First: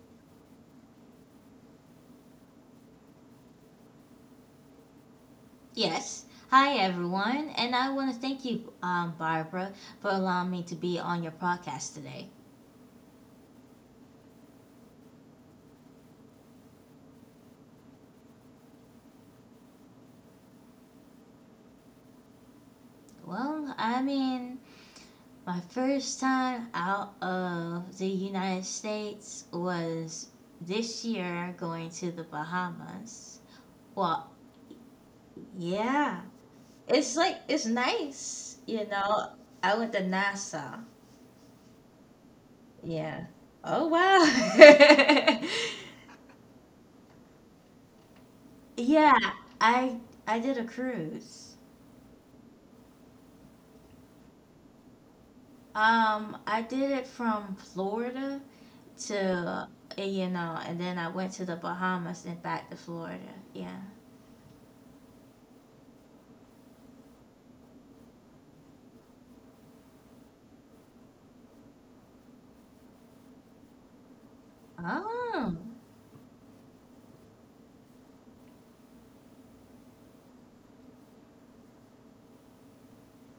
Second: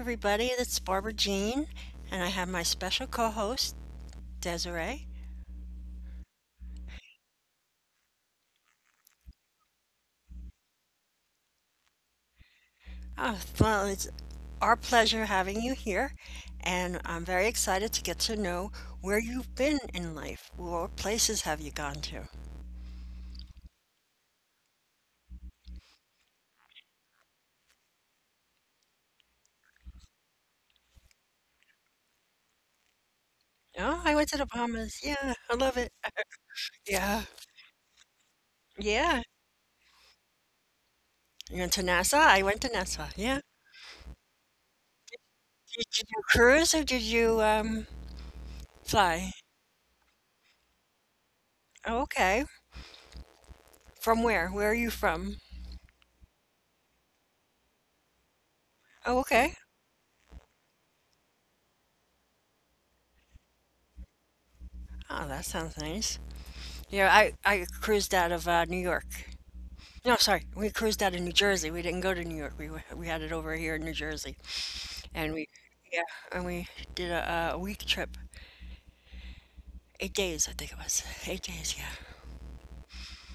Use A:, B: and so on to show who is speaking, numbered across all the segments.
A: everybody. It's Barbara Jean, and I have my special co host, Desiree.
B: Yes. Hi, everyone. And I want to thank you, Barbara, for allowing me to be on your podcast today.
A: Oh, well, it's our pleasure having you here, and I'm very excited to get to know where you've been in life. What places have you gone to?
B: Well, I mean, my first time out of the United States was this year going to the Bahamas.
A: Oh, I went
B: Well,
A: to the Bahamas. Yeah, I love it.
B: yeah. It's
A: Yeah,
B: like, it's nice, you
A: yeah.
B: know. I went to NASA.
A: You went to Nassau? I went to Nassau.
B: Yeah.
A: Yeah.
B: Oh, wow.
A: Did you do cruise or did you
B: Yeah.
A: fly?
B: I I did a cruise.
A: Oh, okay. From where? Where are you from?
B: I did it from Florida
A: Oh, okay.
B: to, and then I went to the Bahamas and back to Florida. Yeah.
A: Oh, that sounds nice. Yeah, I cruised out of New York. No, sorry, we cruised out of New Jersey. We didn't go to New York. We we had it over here in New Jersey, and
B: Oh,
A: yeah, we did a week trip, 8 days, I think it was, 8 days. Yeah.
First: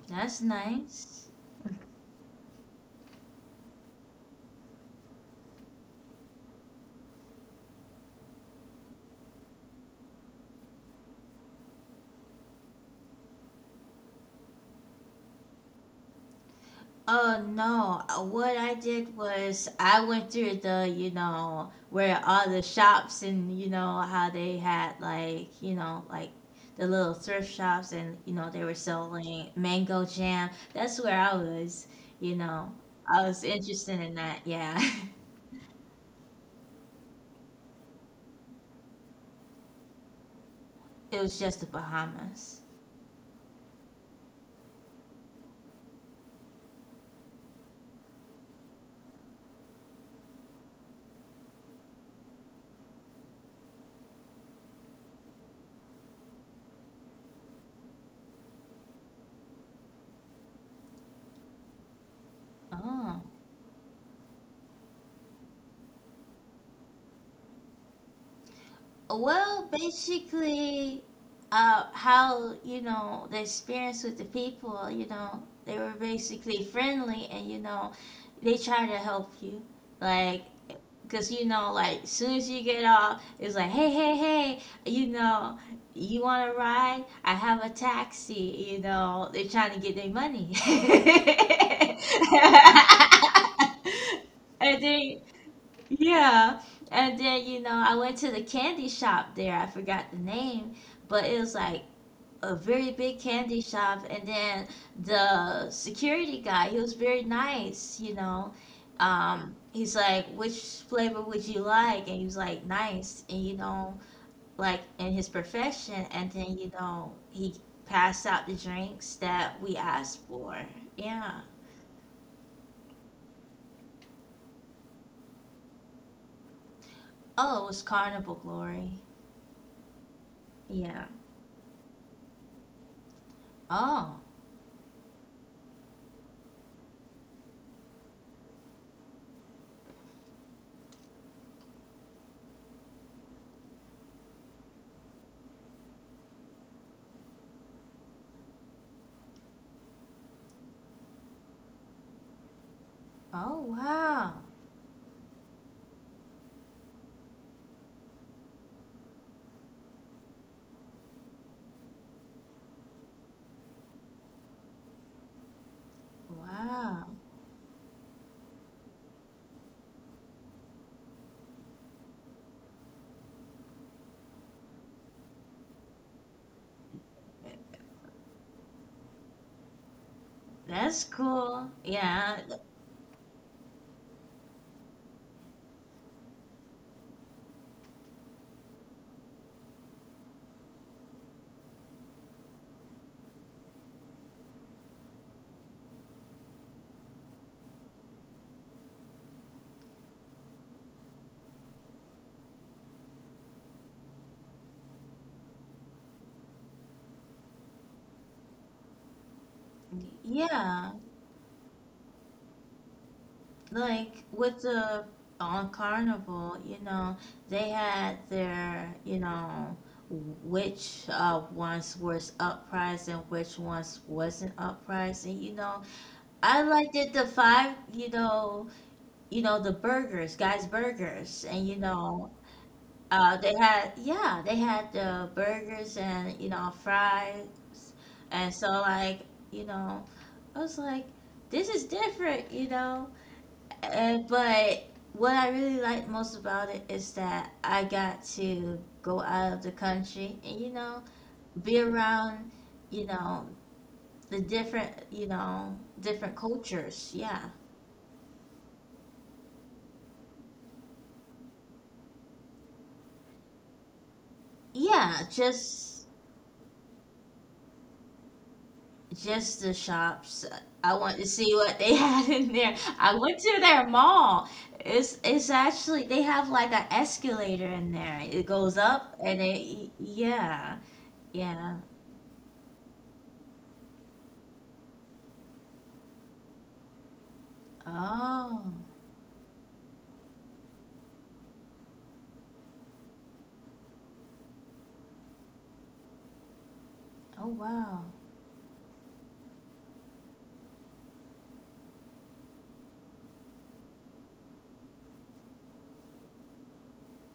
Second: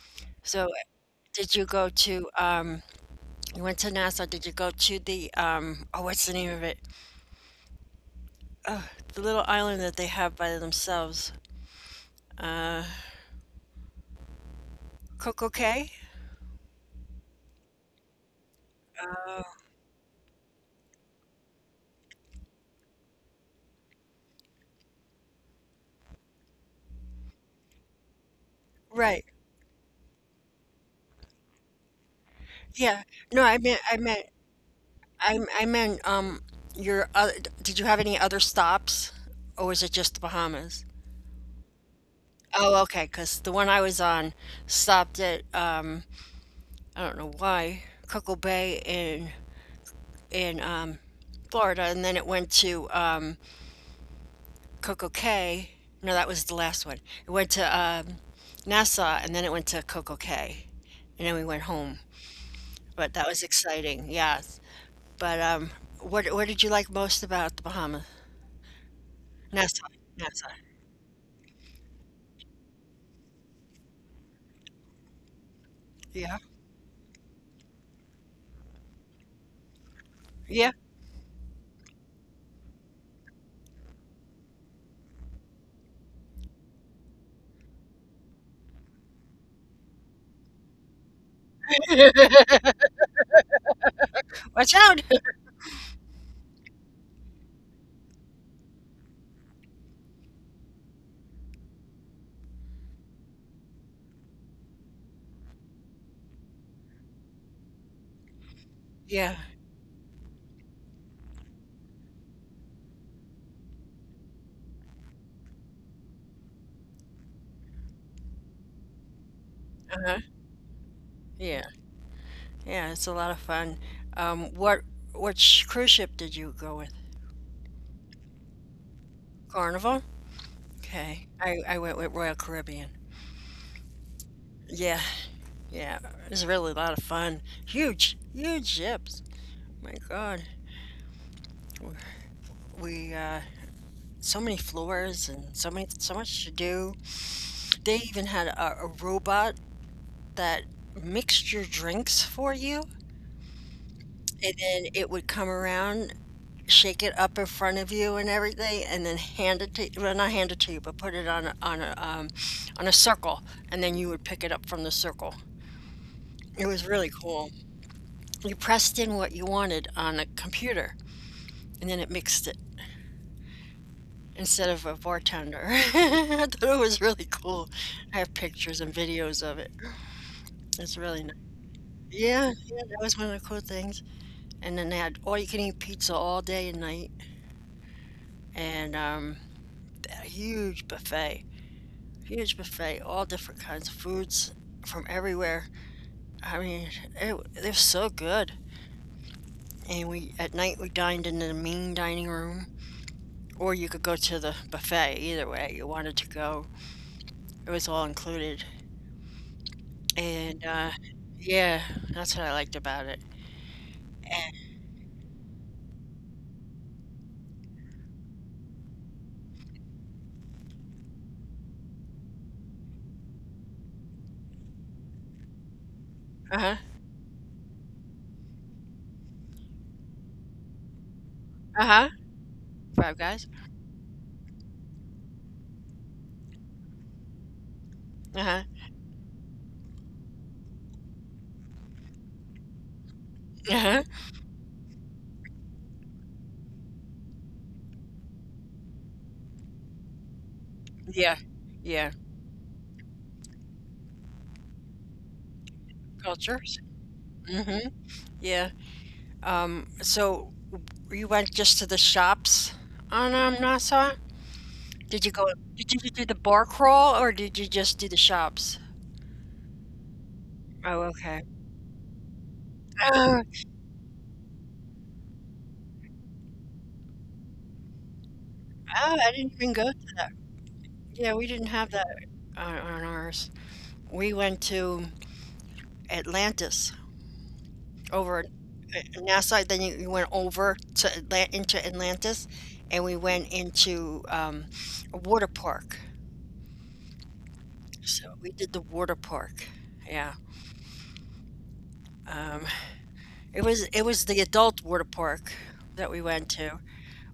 B: that's
A: So,
B: nice.
A: did you go to? You went to Nassau. Did you go to the? Oh, what's the name of it? Oh, the little island that they have by themselves. Uh, Coco Cay.
B: Oh no, what I did
A: Uh,
B: was I went through the where all the shops, and you know how they had like the little thrift shops, and you know they were
A: right.
B: selling mango jam. That's where I was, you know.
A: Yeah.
B: I
A: No,
B: was
A: I meant I
B: interested in
A: meant
B: that. Yeah.
A: I meant your other, did you have any other stops or was it just the Bahamas?
B: It was just the Bahamas.
A: Oh, okay, because the one I was on stopped at I don't know why Cocoa Bay in in Florida, and then it went to Coco Cay. No, that was the last one. It went to Nassau, and then it went to Coco Cay, and then we went home. But
B: Oh.
A: that was exciting, yes. But what did you like most about the Bahamas?
B: Well,
A: Nassau, Nassau.
B: basically, how, you know, the experience with the people, you know, they were
A: Yeah.
B: basically friendly and, you know, they try to help you. Like,
A: Yeah.
B: because, like, as soon as you get off, it's like, hey, hey, hey, you know, you want to ride? I have a taxi. You know, they're trying to get their money.
A: Watch
B: And
A: out.
B: then yeah. And then, I went to the candy shop there. I forgot the name, but it was like a very big candy shop. And then the security guy, he was very nice.
A: Yeah.
B: He's like, which flavor would you like? And he was like, nice. And, like in his profession. And then, he passed out the drinks that we asked
A: Uh-huh.
B: for. Yeah.
A: Yeah. Yeah, it's a lot of fun. What which cruise ship did you go with?
B: Oh, it was Carnival Glory.
A: Carnival?
B: Yeah.
A: Okay. I went with Royal Caribbean.
B: Oh.
A: Yeah, yeah. It was really a lot of fun. Huge, huge ships. My God. We so many floors and so many so much to do. They even had a robot that mixed your drinks for you
B: Oh, wow.
A: and then it would come around shake it up in front of you and everything, and then hand it to well, not hand it to you, but put it on on a circle, and then you would pick it up from the circle. It was
B: Wow,
A: really cool. You pressed in what you wanted on a computer, and then it mixed it instead of a bartender. I thought it was really cool. I have pictures and videos of it. It's
B: that's
A: really nice.
B: cool. Yeah,
A: Yeah, yeah, that was one of the cool things. And then they had all you can eat pizza all day and night, and a huge buffet. Huge buffet, all different kinds of foods from everywhere. I mean, they're so good. And we at night we dined in the main dining room, or you could go to the buffet. Either way you wanted to go, it was all included. And
B: yeah.
A: yeah, that's what I liked about it.
B: Like
A: And
B: with the on Carnival, you know, they had their, you know, which ones was uppriced and which ones wasn't uppriced, and you know,
A: uh
B: I
A: huh,
B: liked it the five, you know the burgers, guys' burgers, and you
A: uh huh,
B: know,
A: Five Guys,
B: They had, yeah, they had burgers and, you know, fries.
A: uh
B: And
A: huh,
B: so, like, you know, I was like, this is different, you know?
A: uh huh,
B: And, but what I really liked most about it is that I got to go out of the country and, you know,
A: yeah,
B: be
A: yeah,
B: around, you know, the different, you know, different
A: cultures.
B: cultures. Yeah.
A: Mm-hmm. Yeah. So you went just to the shops on Nassau?
B: Yeah,
A: Did you go? Did you do the bar crawl or did you just do the shops?
B: just the shops. I
A: Oh,
B: want to
A: okay.
B: see what they had in there. I went to their mall. It's actually they have like an escalator in there. It goes
A: Oh,
B: up
A: oh, I
B: and
A: didn't even go
B: it
A: to that.
B: yeah.
A: Yeah, we didn't
B: Yeah.
A: have that on ours. We went to Atlantis over
B: Oh.
A: at NASA. Then you went over to into Atlantis, and we went into a water park.
B: Oh wow.
A: So we did the water park. Yeah, um, it was the adult water park that we went to,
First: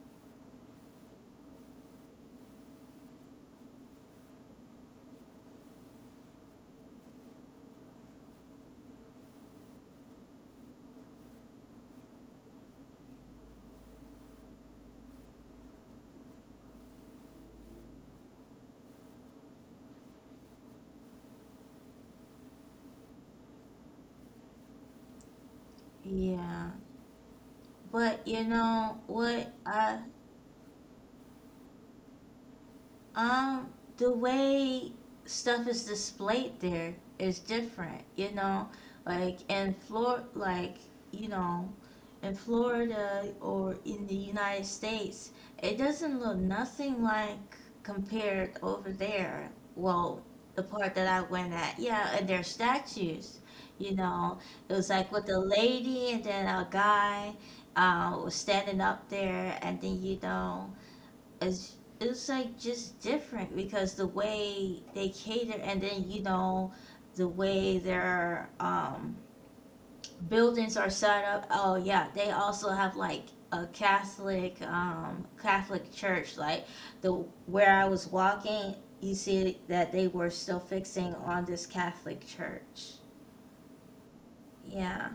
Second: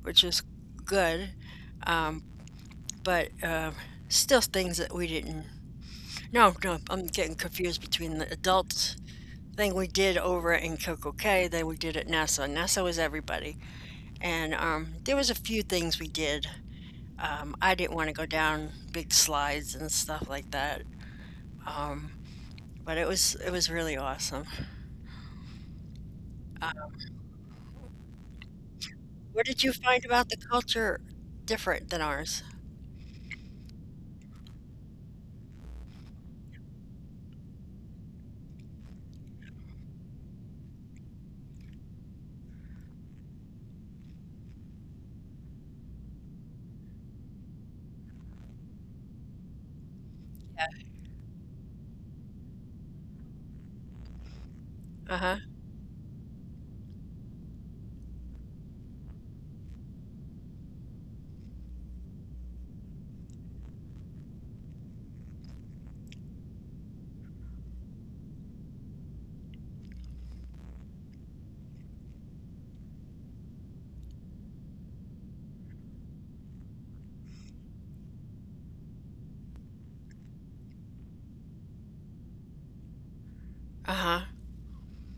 A: which was good. Um, but still things that we didn't. No, no, I'm getting confused between the adult thing we did over in Coco Cay, then we did at NASA. NASA was everybody, and there was a few things we did. I didn't want to go down big slides and stuff like that, um, but it was really awesome.
B: Yeah.
A: Uh,
B: But you know
A: what
B: what
A: did you
B: I
A: find about the culture different than ours?
B: Um, the way stuff is displayed there is different, you know, like in Flor like, you know, in Florida or in the United States, it doesn't look nothing like compared over there. Well, the
A: Yeah.
B: part that I went at, yeah, and their statues, you know, it was like
A: Uh
B: with
A: huh.
B: a lady and then a guy was standing up there, and then you know, it's like just different because the way they cater, and then you know the way their buildings are set up. Oh yeah, they also have like a Catholic church, like the where I was walking. You see that they were still fixing on this Catholic church.
A: Uh huh.
B: Yeah.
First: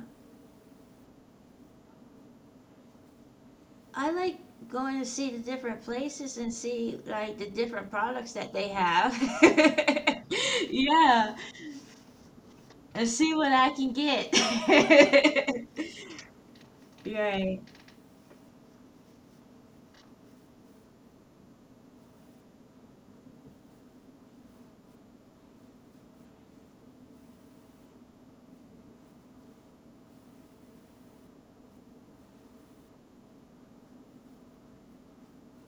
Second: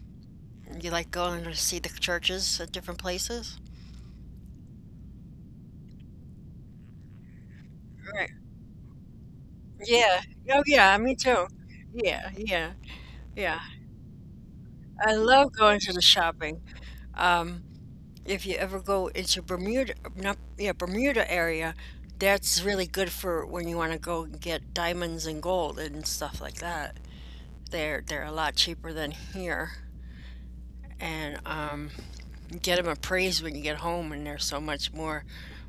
A: You like going to see the churches at different places?
B: I like going to see the different places and see like the different
A: Right.
B: products that they have.
A: Yeah. Oh, yeah, me
B: Yeah,
A: too. Yeah, yeah,
B: and see what
A: yeah.
B: I can get.
A: I love going to the shopping.
B: Right.
A: Um, if you ever go into Bermuda, not, yeah, Bermuda area, that's really good for when you want to go and get diamonds and gold and stuff like that. They're a lot cheaper than here. And get them appraised when you get home, and they're so much more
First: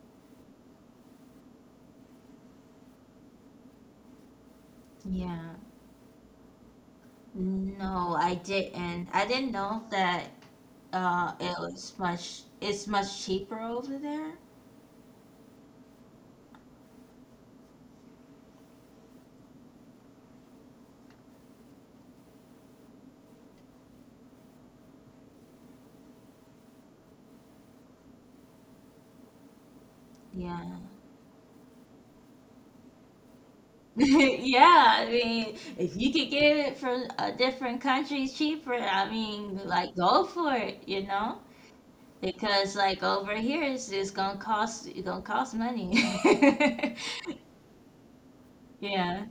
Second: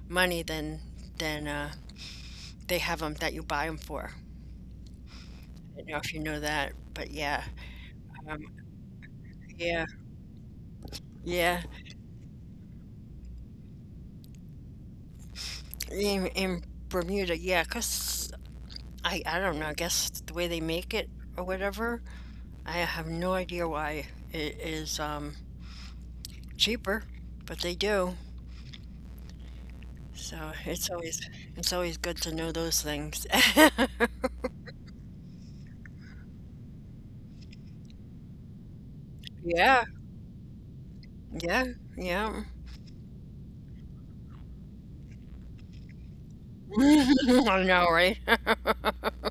A: money than than uh, they have them that you buy them for.
B: Yeah.
A: I don't know if you know that, but yeah,
B: No, I
A: um,
B: didn't. I didn't
A: yeah,
B: know that.
A: yeah.
B: It's much cheaper over there.
A: In Bermuda, yeah, 'cause I don't know, I guess the way they make it or whatever, I have no idea why it is cheaper, but they do. So
B: Yeah.
A: it's always good to know those things.
B: Yeah, I mean, if you could get it from a different country cheaper, I mean,
A: Yeah,
B: like go for it, you know?
A: yeah, yeah.
B: Because like over here it's gonna cost money.
A: I know, right?
B: Yeah.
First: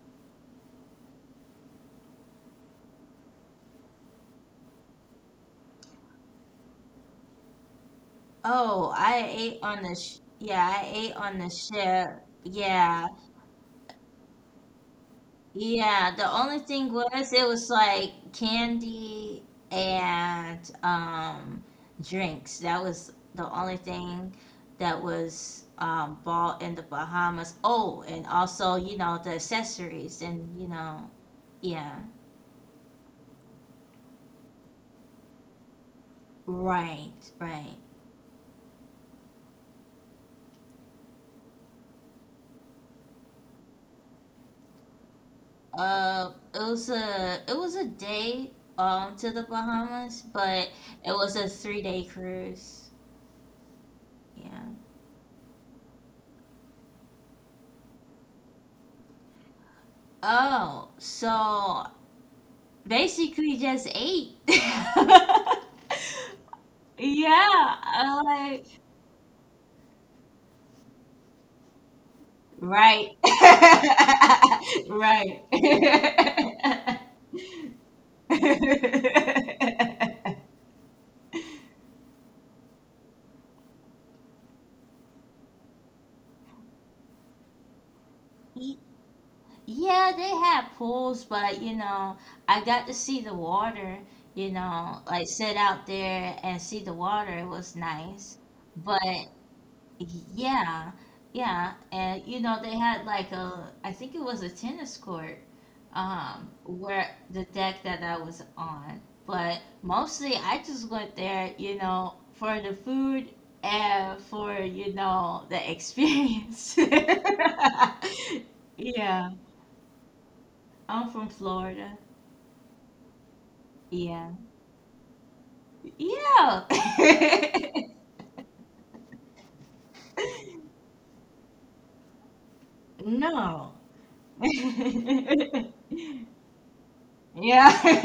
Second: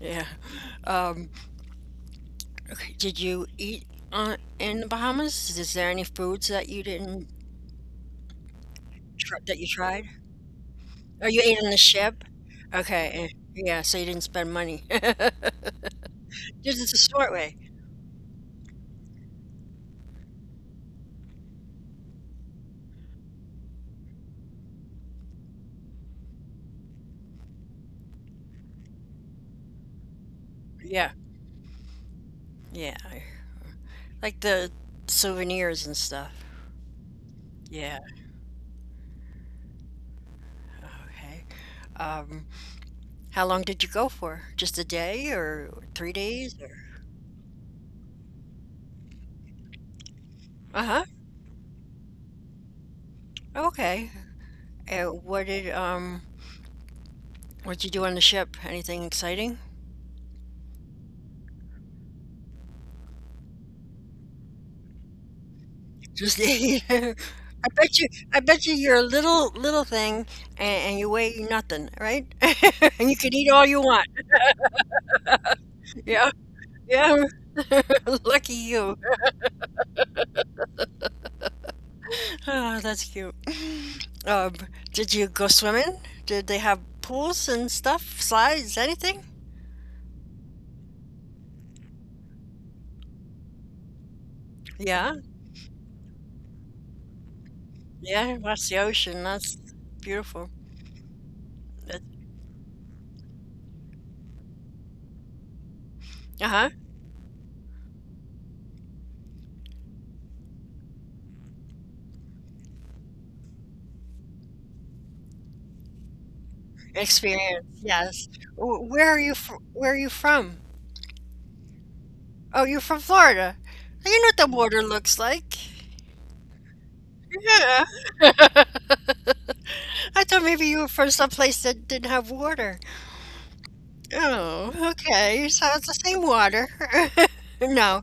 A: Yeah. Um, okay, did you eat on in the Bahamas? Is there any foods that you didn't
B: Oh, I
A: tr that
B: ate
A: you
B: on the
A: tried?
B: yeah, I ate
A: Or
B: on
A: you
B: the
A: ate on the
B: ship.
A: ship?
B: Yeah,
A: Okay, yeah, so you didn't spend money.
B: yeah. The only
A: This
B: thing
A: is a
B: was
A: smart
B: it
A: way.
B: was like candy and drinks. That was the only thing that was bought in the Bahamas. Oh, and also, you know, the accessories and you know,
A: Yeah,
B: yeah.
A: yeah, like the souvenirs and stuff.
B: Right, right.
A: Yeah, okay. Um, how long did you go for? Just a day or 3 days or
B: It was a day to the Bahamas, but
A: Uh-huh,
B: it was a 3-day cruise.
A: okay.
B: Yeah.
A: And what did, what'd you do on the ship? Anything exciting?
B: Oh, so basically just ate.
A: Just
B: Yeah, I
A: I bet
B: like
A: you you're a little thing and, and you weigh nothing, right?
B: right,
A: And you can eat all you want. Yeah. Yeah. Lucky you.
B: right.
A: Ah, that's cute. Um, did you go swimming? Did they have pools and stuff, slides, anything?
B: Yeah, they have pools, but you know, I got to see the water, you know,
A: Yeah,
B: like sit out there and see the water. It was nice.
A: yeah, that's the
B: But
A: ocean. That's beautiful.
B: yeah, yeah.
A: That-
B: And you know, they had like a, I think it was a tennis court,
A: Uh-huh.
B: where the deck that I was on. But mostly I just went there, you know, for the food and for, you know, the experience.
A: Experience, yes. Where are
B: Yeah.
A: you fr where are you from?
B: I'm from Florida.
A: Oh, you're from Florida. You know
B: Yeah.
A: what the water looks like.
B: Yeah.
A: Yeah. I thought maybe you were from someplace that didn't have water.
B: No.
A: Oh, okay, so it's the same water. No,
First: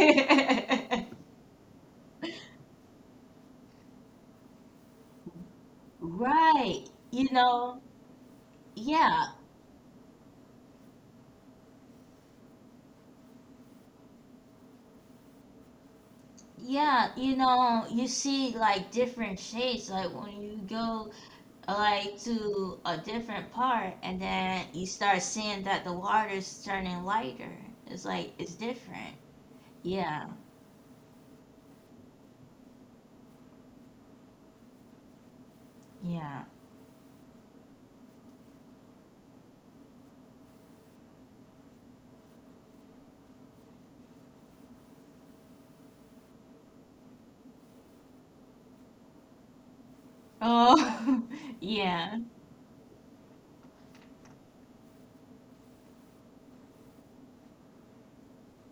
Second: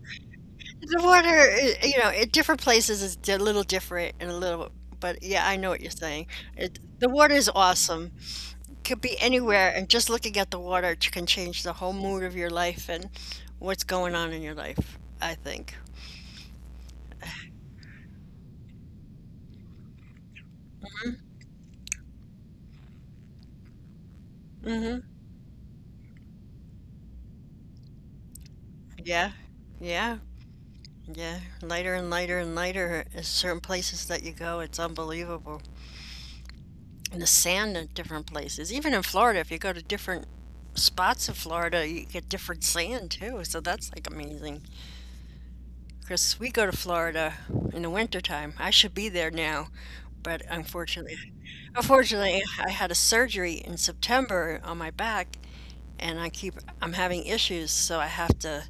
A: the water, I you know, at different places is a little different and a little but yeah, I know what you're saying. It
B: Right.
A: the
B: You
A: water is
B: know,
A: awesome. Could be
B: yeah.
A: anywhere, and just looking at the water ch can change the whole mood of your life and what's going on in your life, I think.
B: Yeah, you know, you see like different shades like when you
A: Mhm,
B: go like to a different part and then you
A: mhm,
B: start seeing that the water's turning lighter. It's like it's different.
A: yeah, yeah,
B: Yeah.
A: yeah, lighter and lighter and lighter at certain places that you go, it's unbelievable.
B: Yeah.
A: The sand in different places. Even in Florida, if you go to different spots of Florida, you get different sand too. So that's like amazing. Because we go to Florida in the wintertime. I should be there now, but unfortunately,
B: Oh, Yeah.
A: unfortunately, I had a surgery in September on my back, and I keep I'm having issues. So I have to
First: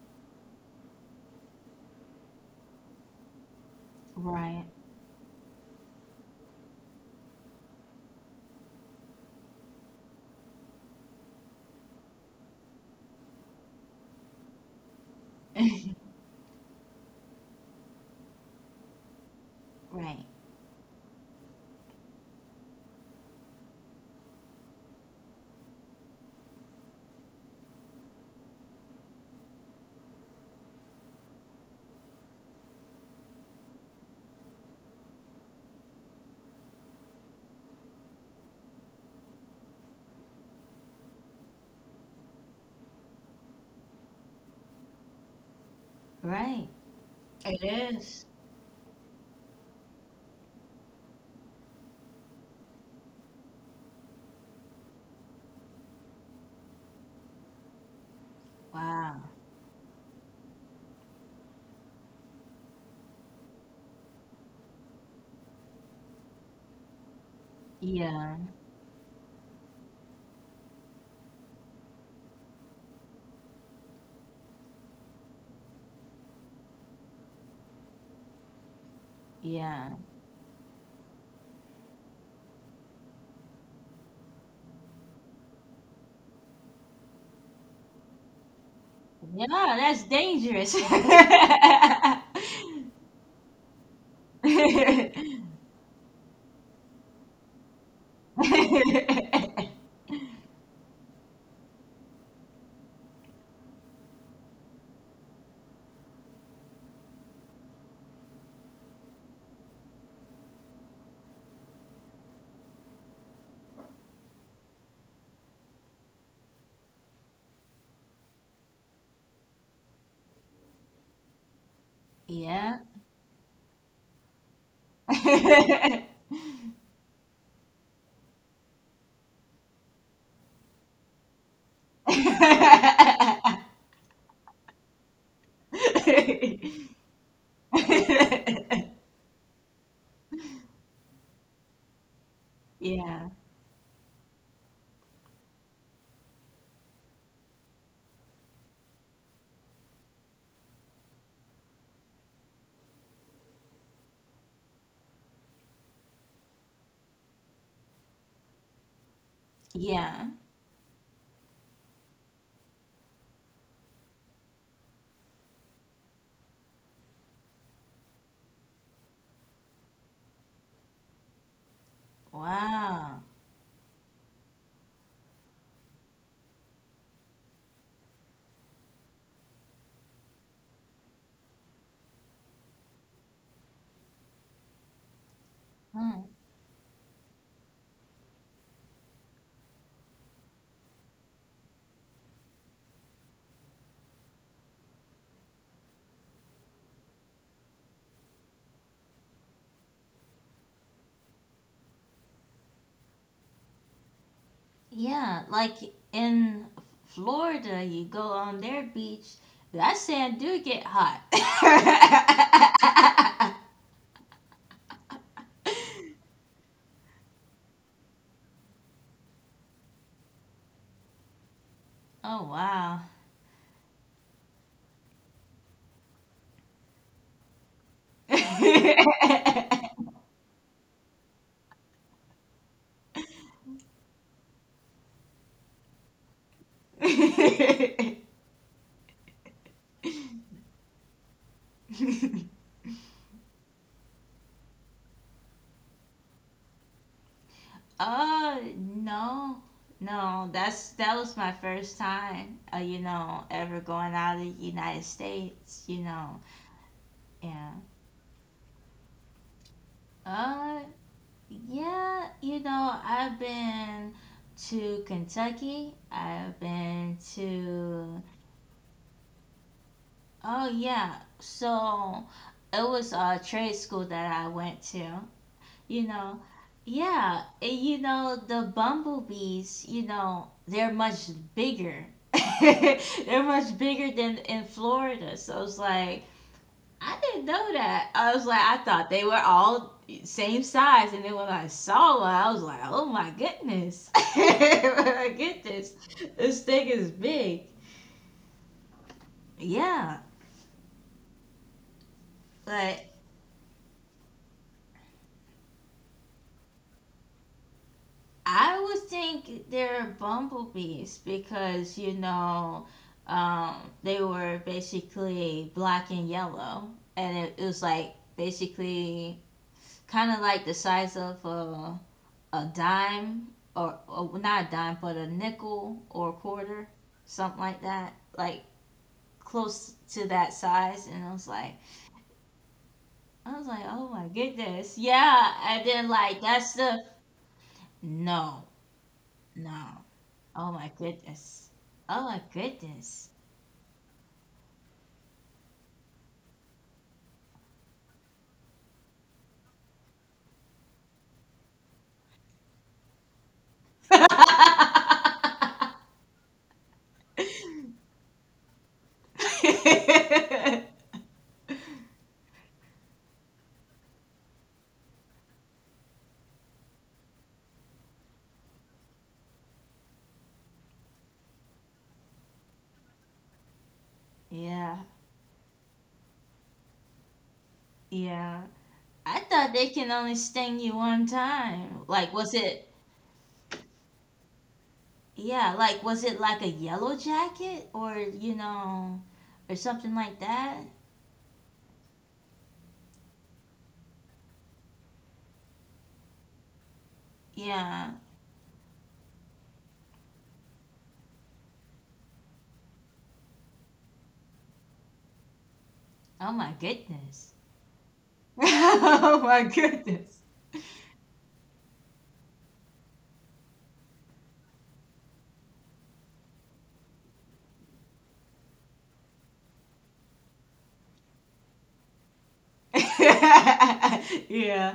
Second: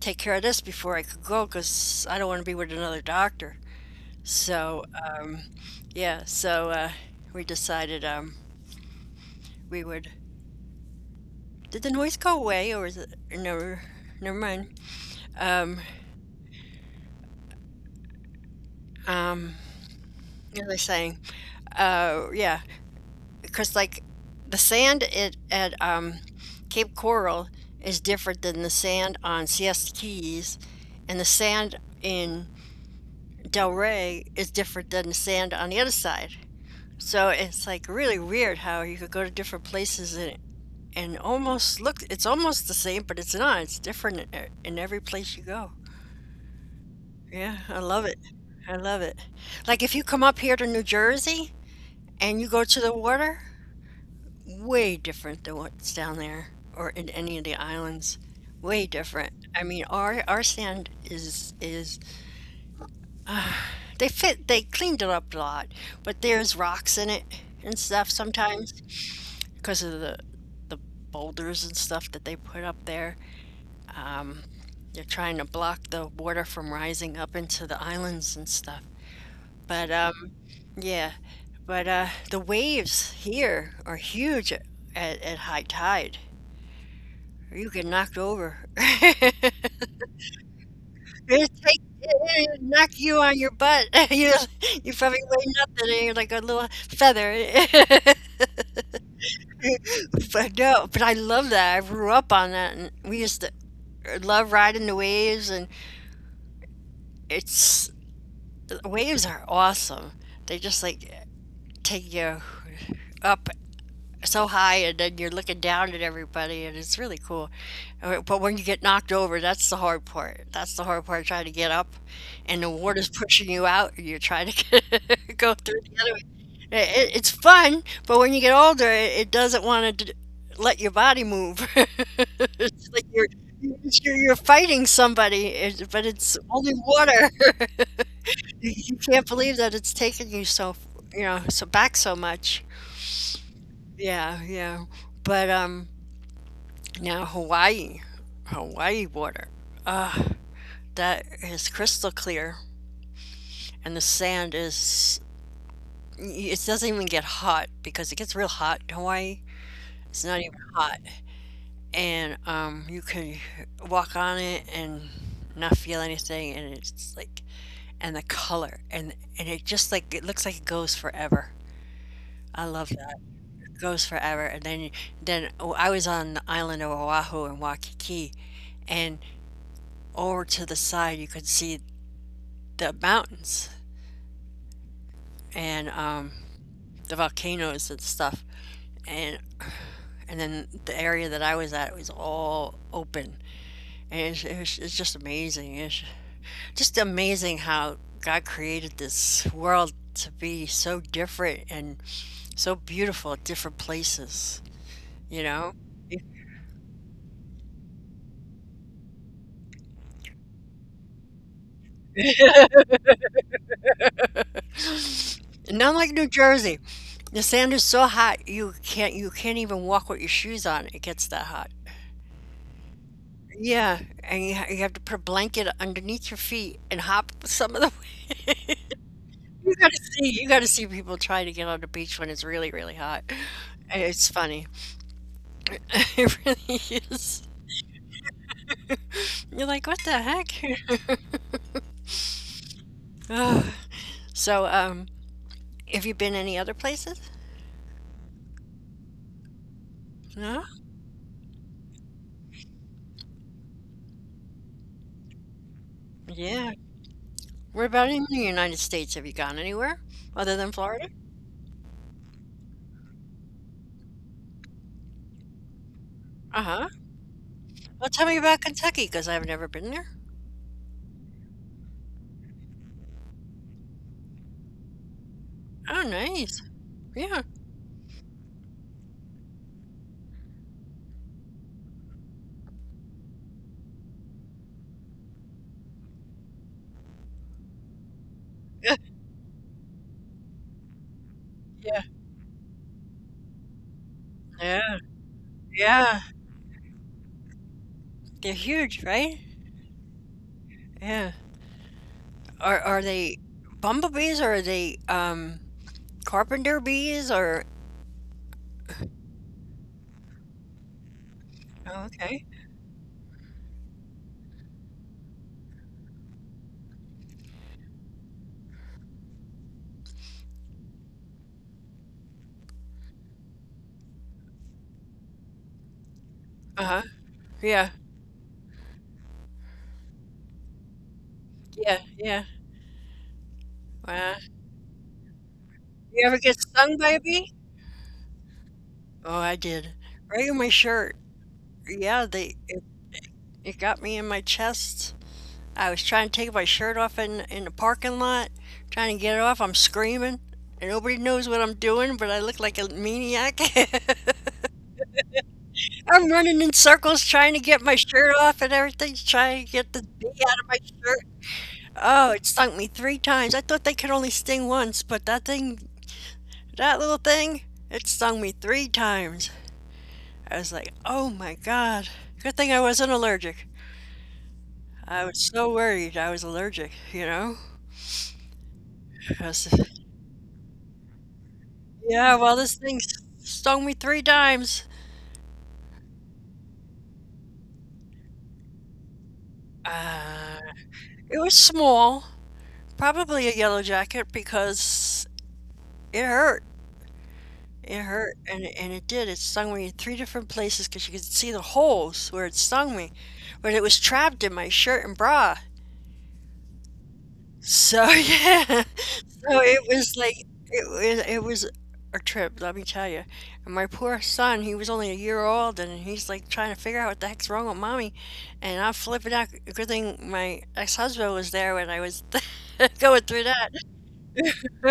A: take care of this before I could go because I don't want to be with another doctor.
B: Right.
A: So yeah, so we decided we would did the noise go away, or is it never? Never mind. Um, um,
B: Right.
A: what was I saying? Yeah, because like the sand at at Cape Coral is different than the sand on Siesta Keys, and the sand in Delray is different than the sand on the other side. So it's like really weird how you could go to different places and almost look. It's almost the same, but it's not. It's different in every place you go.
B: Right.
A: Yeah,
B: It
A: I love it.
B: is.
A: I love it. Like, if you come up here to New Jersey and you go to the water, way different than what's down there or in any of the islands. Way
B: Wow.
A: different. I mean, our sand is they cleaned it up a lot, but there's rocks in it and stuff
B: Yeah.
A: sometimes because of the boulders and stuff that they put up there. Um, they're trying to block the water from rising up into the islands and stuff. But
B: Yeah.
A: yeah, but the waves here are huge at high tide. You get knocked over.
B: Yeah,
A: it
B: that's dangerous.
A: take it knock you on your butt. you you probably weigh nothing, and you're like a little feather. But no, but I love that. I grew up on that, and we used to love riding the waves. And it's the waves are awesome. They just like take you up so high, and then you're looking down at everybody, and it's really cool. Right, but when you get knocked over, that's the hard part. That's the hard part, trying to get up, and the
B: Yeah.
A: water's pushing you out, and you're trying to go through the other way. It's fun, but when you get older, it doesn't want to let your body move. It's like you're, you're fighting somebody, but it's only water. You can't believe that it's taken you so back so much.
B: Yeah.
A: Yeah, yeah. But now Hawaii, Hawaii water. That is crystal clear, and the sand is, it doesn't even get hot because it gets real hot in Hawaii. It's
B: Yeah.
A: not even hot, and you can walk on it and not feel anything, and it's like, and the color, and it just like it looks like it goes forever. I love that.
B: Wow.
A: It goes forever, and then oh, I was on the island of Oahu in Waikiki, and over to the side you could see the mountains and
B: Hmm.
A: the volcanoes and stuff, and and then the area that I was at, it was all open, and it's just amazing. It's just amazing how God created this world to be so different and so beautiful at different places.
B: Yeah,
A: You know,
B: like in Florida, you go on their beach, that sand do get hot.
A: not like New Jersey. The sand is so hot you can't even walk with your shoes on. It gets that hot.
B: Oh wow.
A: Yeah, and you have to put a blanket underneath your feet and hop some of the, you gotta see people try to get on the beach when it's really, really hot. It's funny. It really is. You're like, "What the heck?" Ugh. So, have you been any other places?
B: Oh no. No,
A: No?
B: that was my first time, you know, ever going out of the United States, you know.
A: Yeah.
B: Yeah.
A: What about in the United States? Have you gone anywhere other than
B: Uh,
A: Florida?
B: yeah, you know, I've been to Kentucky. I've
A: Uh-huh.
B: been
A: Well, tell
B: to,
A: me about Kentucky, because 'cause I've never been there.
B: oh, yeah. So it was a trade school that I went to,
A: Oh,
B: you know.
A: nice. Yeah.
B: Yeah, and you know, the bumblebees, you know, they're much bigger. They're much bigger than in Florida. So it's like, I didn't know that. I was like, I
A: Yeah.
B: thought they were all same size, and then when I
A: Yeah.
B: saw one, I was like, oh my goodness,
A: Yeah.
B: my goodness,
A: Yeah.
B: this thing is big.
A: They're huge, right?
B: Yeah,
A: Yeah. Are
B: but
A: they bumblebees or are they, carpenter bees or?
B: I would think they're bumblebees because
A: Oh,
B: you
A: okay.
B: know um, they were basically black and yellow, and it was like basically kind of like the size of a dime, or well, not a dime, but a nickel or a quarter,
A: Uh-huh.
B: something like
A: Yeah.
B: that, like close to that size. And I was like,
A: Yeah, yeah.
B: I was like, oh my
A: Wow.
B: goodness, yeah. And then
A: You ever
B: like
A: get
B: that's
A: stung
B: the
A: by a bee?
B: no,
A: Oh, I
B: no.
A: did. Right in my
B: Oh my
A: shirt.
B: goodness.
A: Yeah,
B: Oh my
A: they it,
B: goodness.
A: it got me in my chest. I was trying to take my shirt off in the parking lot, trying to get it off. I'm screaming, and nobody knows what I'm doing, but I look like a maniac. I'm running in circles trying to get my shirt off and everything, trying to get the bee out of my shirt. Oh, it stung me three times. I thought they could only sting once, but that thing, that little thing, it stung me three times. I was like, oh my God. Good thing I wasn't allergic.
B: Yeah,
A: I was so worried I was allergic, you know?
B: yeah. I
A: I was-
B: thought they can only sting you one time.
A: yeah,
B: Like, was
A: well, this
B: it
A: thing stung me three times.
B: yeah, like was it like a yellow jacket or you know or something like
A: Uh,
B: that?
A: it was small, probably a yellow jacket because it hurt. It
B: Yeah.
A: hurt, and it, and it did. It stung me in three different places because you could see the holes where it stung me, but it was trapped in my shirt and bra.
B: Oh my goodness.
A: So yeah,
B: Oh my
A: so it was
B: goodness.
A: like, it was, it was a trip, let me tell you. And my poor son, he was only a year old, and he's like trying to figure out what the heck's wrong with mommy, and I'm flipping out. Good thing my ex-husband was there when I was going through that.
B: Yeah.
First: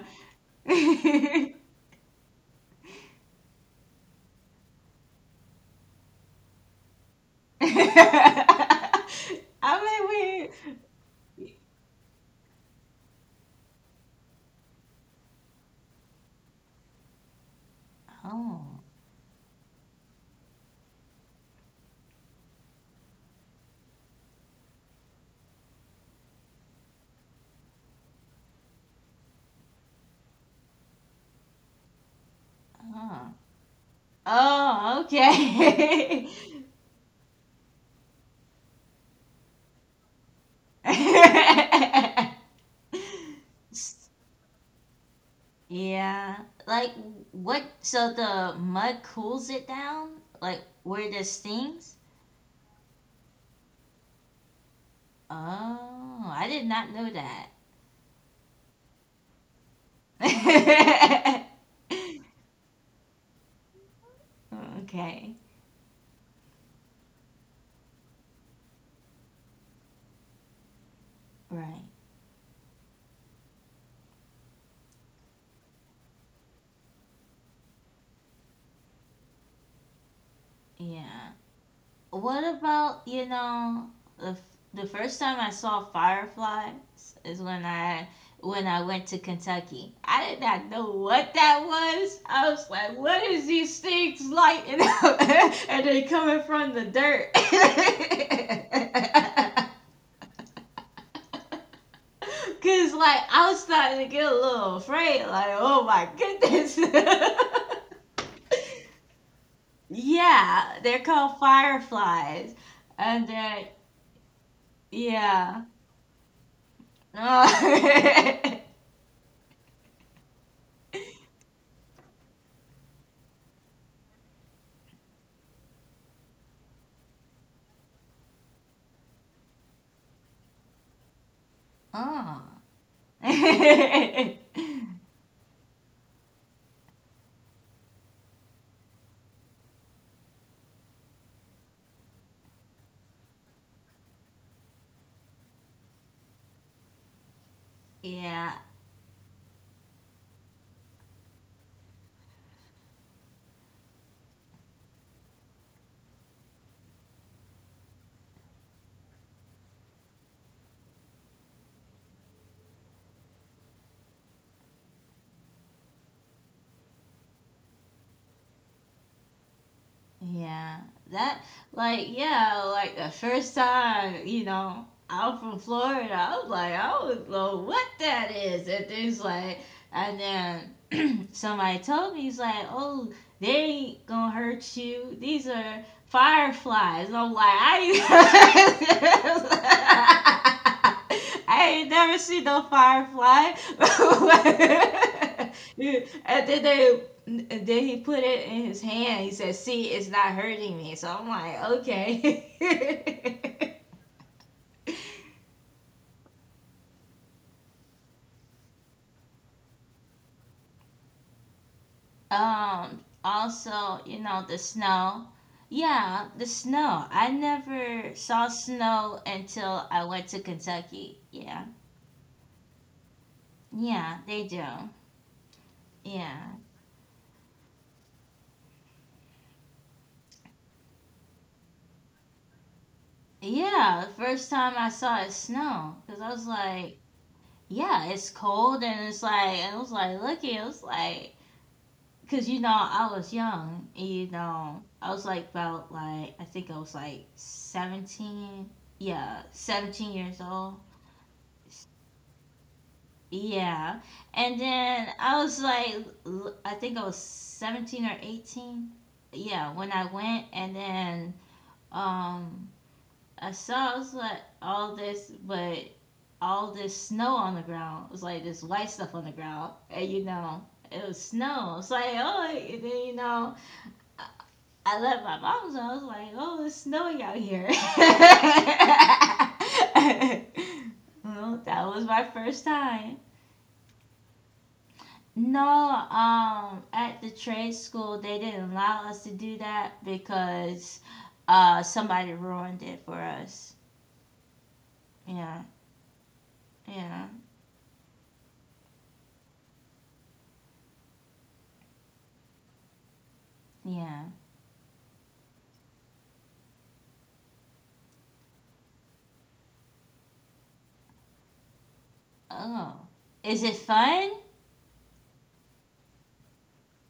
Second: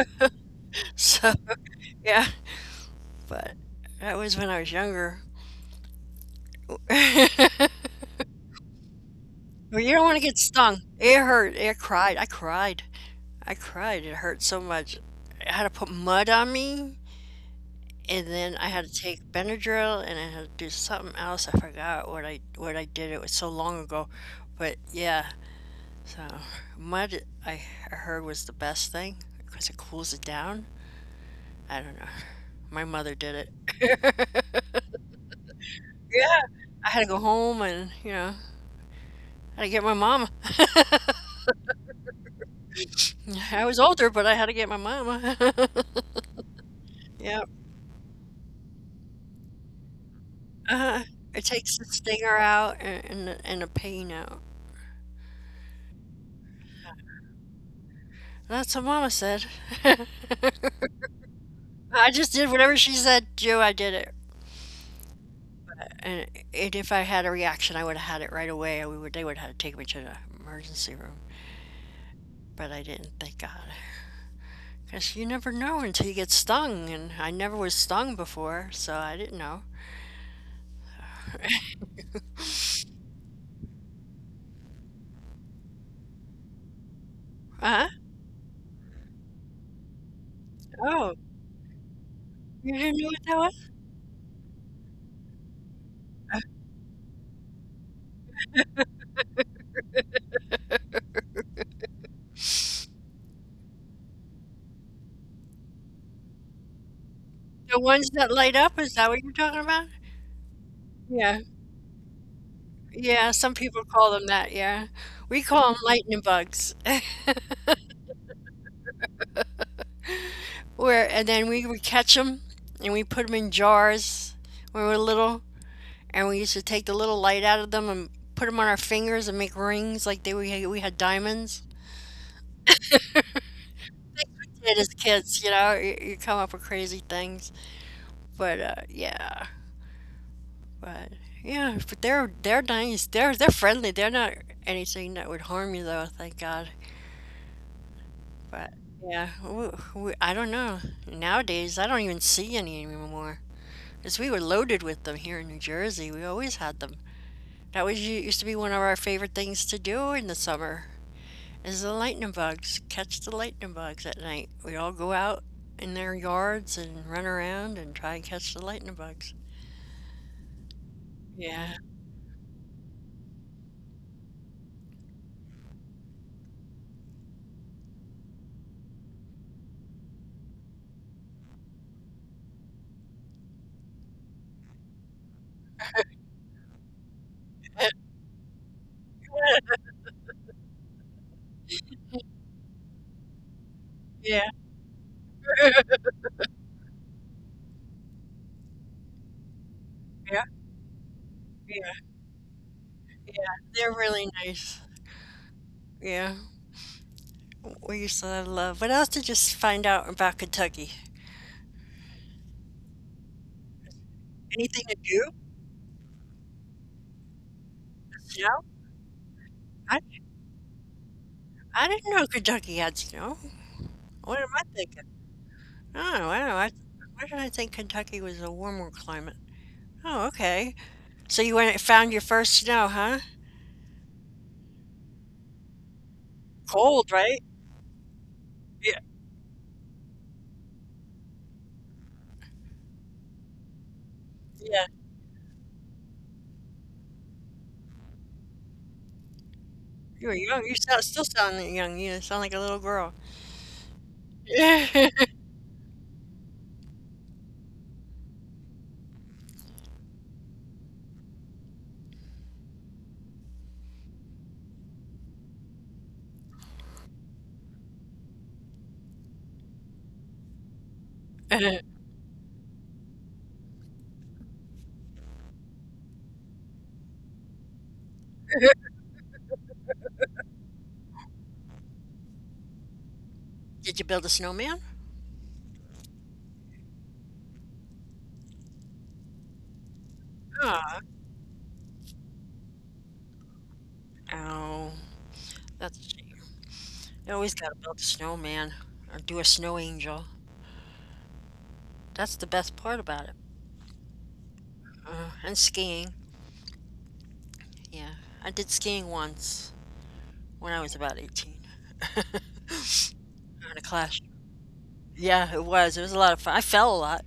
A: So
B: I
A: yeah, but that was when I was younger. Well, you don't
B: mean
A: want to get
B: we
A: stung. It hurt. It cried. I cried. I cried. It hurt so much. I had to put mud on me, and then I had
B: Oh.
A: to take Benadryl, and I had to do something else. I forgot what I did. It was so long ago, but yeah. So mud, I I heard was the best thing because it cools it down. I don't know. My mother did
B: Oh,
A: it.
B: oh okay.
A: Yeah, I had to go home, and you know, I had to get my mama. I was older,
B: S-
A: but I had to get my mama.
B: Yeah. Like
A: Yeah.
B: what so the mud cools it down? Like
A: Uh-huh.
B: where there's
A: It takes the
B: stings?
A: stinger out, and the, and the pain out.
B: Oh, I did not know that.
A: That's what Mama said. I just did whatever she said Joe, I did it.
B: Okay.
A: And and if I had a reaction, I would've had it right away, and we would, they would have had to take me to the emergency room,
B: Right.
A: but I didn't, thank God, because you never know until you get stung, and I never was stung before, so I didn't know.
B: Yeah. What about, you know, the, the first time I saw fireflies is when
A: Uh-huh.
B: I went to Kentucky. I did not know
A: Oh,
B: what that was. I was
A: you didn't
B: like,
A: know what
B: what
A: that
B: is
A: was?
B: these things lighting up? And they coming from the dirt. Cause like I was starting to get a little afraid, like, oh my goodness.
A: The ones that light up, is that what you're talking about?
B: Yeah, they're
A: Yeah.
B: called fireflies.
A: Yeah,
B: And
A: some people call them that, yeah. We
B: yeah.
A: call them lightning bugs.
B: Oh.
A: Where, and then we would catch them and we put them in jars when we were little, and we used to take the little light out of them and put them on our fingers and make rings like they, we had diamonds.
B: Oh.
A: Yeah, as kids, you know, you come up with crazy things. But yeah, but yeah, but they're nice. They're friendly. They're not anything that would harm you though, thank God.
B: Yeah.
A: But, yeah, I don't know. Nowadays, I don't even see any anymore. Cause we were loaded with them here in New Jersey, we always had them. That was u used to be one of our favorite things to do in the summer, is the lightning bugs, catch the lightning bugs at night. We'd all go out in their yards and run around and try and catch the lightning bugs.
B: Yeah, that
A: Yeah.
B: like yeah, like the first time you know out from Florida, I was like I don't know what that is, and things like, and then somebody told me he's like, oh, they ain't gonna hurt you. These are fireflies. And I'm like I. Ain't I ain't never seen no firefly.
A: Yeah,
B: And then they then he put it in his hand. He said, "See, it's not
A: yeah,
B: hurting me." So I'm like,
A: yeah, yeah,
B: "Okay."
A: they're really nice. Yeah, we used to love, what else did you s find out about Kentucky?
B: Also, you know the
A: Anything to do?
B: snow. Yeah, the snow. I never
A: Yeah.
B: saw snow until
A: I
B: I went to Kentucky. Yeah.
A: I didn't know Kentucky had snow.
B: Yeah,
A: What am
B: they
A: I
B: do.
A: thinking? Oh,
B: Yeah.
A: wow. I, why did I think Kentucky was a warmer climate? Oh, okay. So you went and found your first snow, huh?
B: Yeah, the first time I saw it snow, because I was like,
A: Cold, right?
B: yeah, it's cold,
A: Yeah,
B: and it's like, I was like, looking, it was like, cause you know, I was young, and you
A: yeah.
B: know, I was like about like I think I was like 17. Yeah, seventeen
A: You were
B: years
A: young. You
B: old.
A: sound, still sound young. You sound like a little girl.
B: Yeah, and then I was like, I think I was 17 or 18. Yeah, when I went, and then um, I saw I was like all this, but all this snow on the ground. It was like this white stuff on the ground, and you know, it was
A: Did
B: snow. It's like oh, and then you know. I left my mom's. So I was like, oh, it's snowing out here. Well, that was my first time.
A: you build a snowman?
B: No, at the trade school, they didn't allow us to do that
A: Aw.
B: because somebody ruined it for us.
A: Oh,
B: Yeah,
A: that's a shame. You
B: yeah,
A: always gotta build a snowman or do a snow angel. That's the best part about it.
B: yeah.
A: And skiing. Yeah, I did skiing once. When I was about 18. in
B: Oh, is
A: a
B: it
A: clash.
B: fun?
A: Yeah, it was. It was a lot of fun. I fell a lot,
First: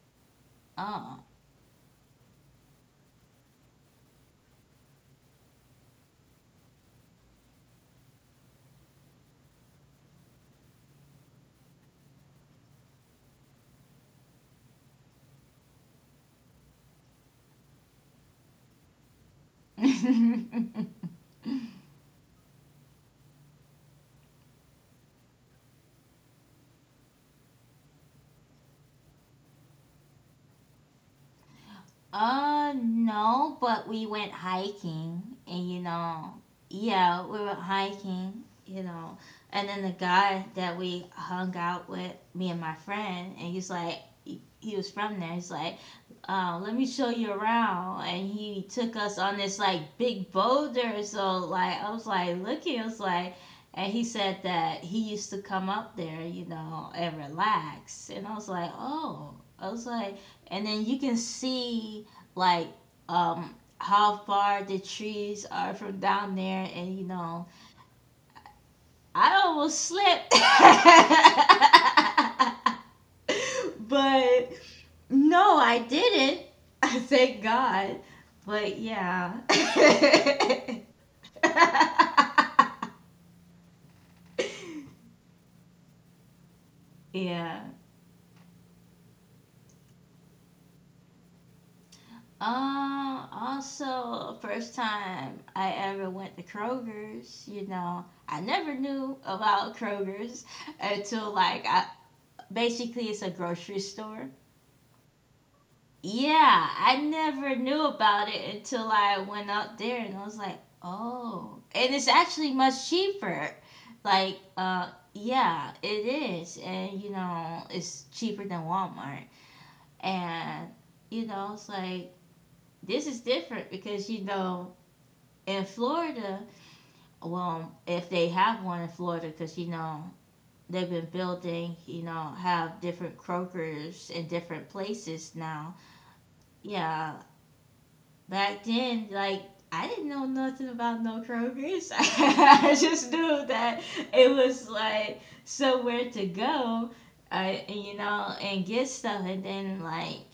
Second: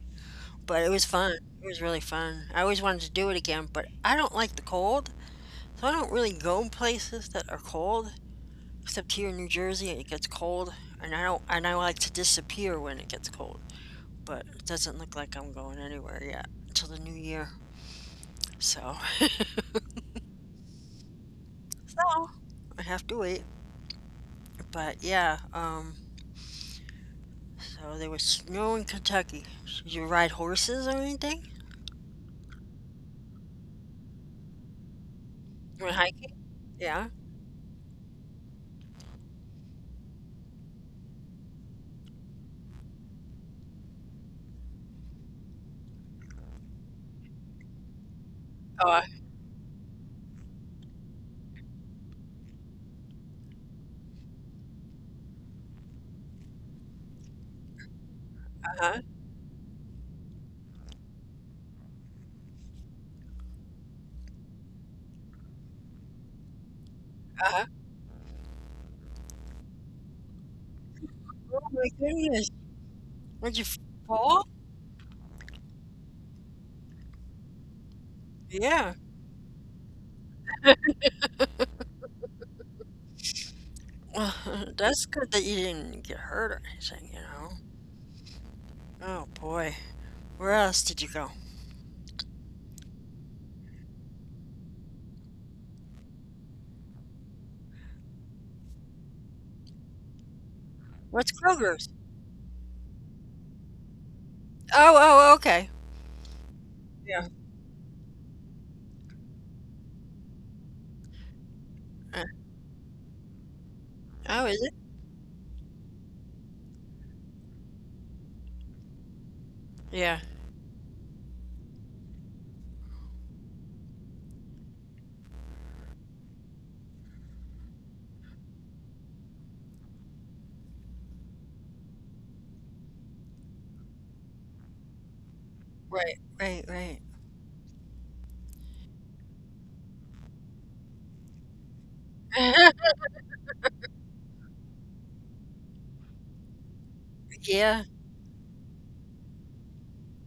A: but it was
B: Oh.
A: fun. It was really fun. I always wanted to do it again, but I don't like the cold, so I don't really go places that are cold, except here in New Jersey, it gets cold, and I don't, and I like to disappear when it gets cold. But it doesn't look like I'm going anywhere yet until the new year. So, so I have to wait. But yeah, so there was snow in Kentucky. Did you ride horses or anything?
B: No, but we went hiking, and you
A: You went hiking?
B: know,
A: Yeah.
B: yeah, we went hiking, you know, and then the guy that we hung out with, me and my friend, and he's like, he was from there. He's like, let me show you around, and he took
A: Oh,
B: us on this like big boulder. So like, I was like looking, I was like. And he said that he used to come up there, you know, and relax. And I was like,
A: uh-huh.
B: oh, I was like, and then you can see like um how far the trees are from down there, and you know
A: Uh-huh.
B: i almost slipped
A: Oh my goodness. Did you fall?
B: but no, I didn't. Thank God. But
A: Yeah.
B: yeah.
A: Well, that's good that you didn't get hurt or anything, you know.
B: Yeah.
A: Oh boy. Where else did you go?
B: Also, first time I ever went to Kroger's. You know, I never knew about Kroger's until
A: What's
B: like I...
A: Kroger's?
B: Basically, it's a grocery store.
A: Oh, oh, okay.
B: Yeah, I
A: Yeah.
B: never knew about it until I went out there and I was like, oh. And it's
A: Uh,
B: actually much cheaper. Like,
A: oh, is it?
B: yeah, it is. And, you know, it's cheaper than Walmart.
A: Yeah.
B: And, you know, it's like, this is different because, you know, in Florida, well, if they have one in Florida, because, you know, they've been building, you know, have different Kroger's in different places now.
A: Right, right,
B: Yeah, back then, like, I didn't know nothing about no Kroger's. I
A: right.
B: just knew that it was like somewhere to go,
A: Yeah,
B: you know, and get stuff. And then like,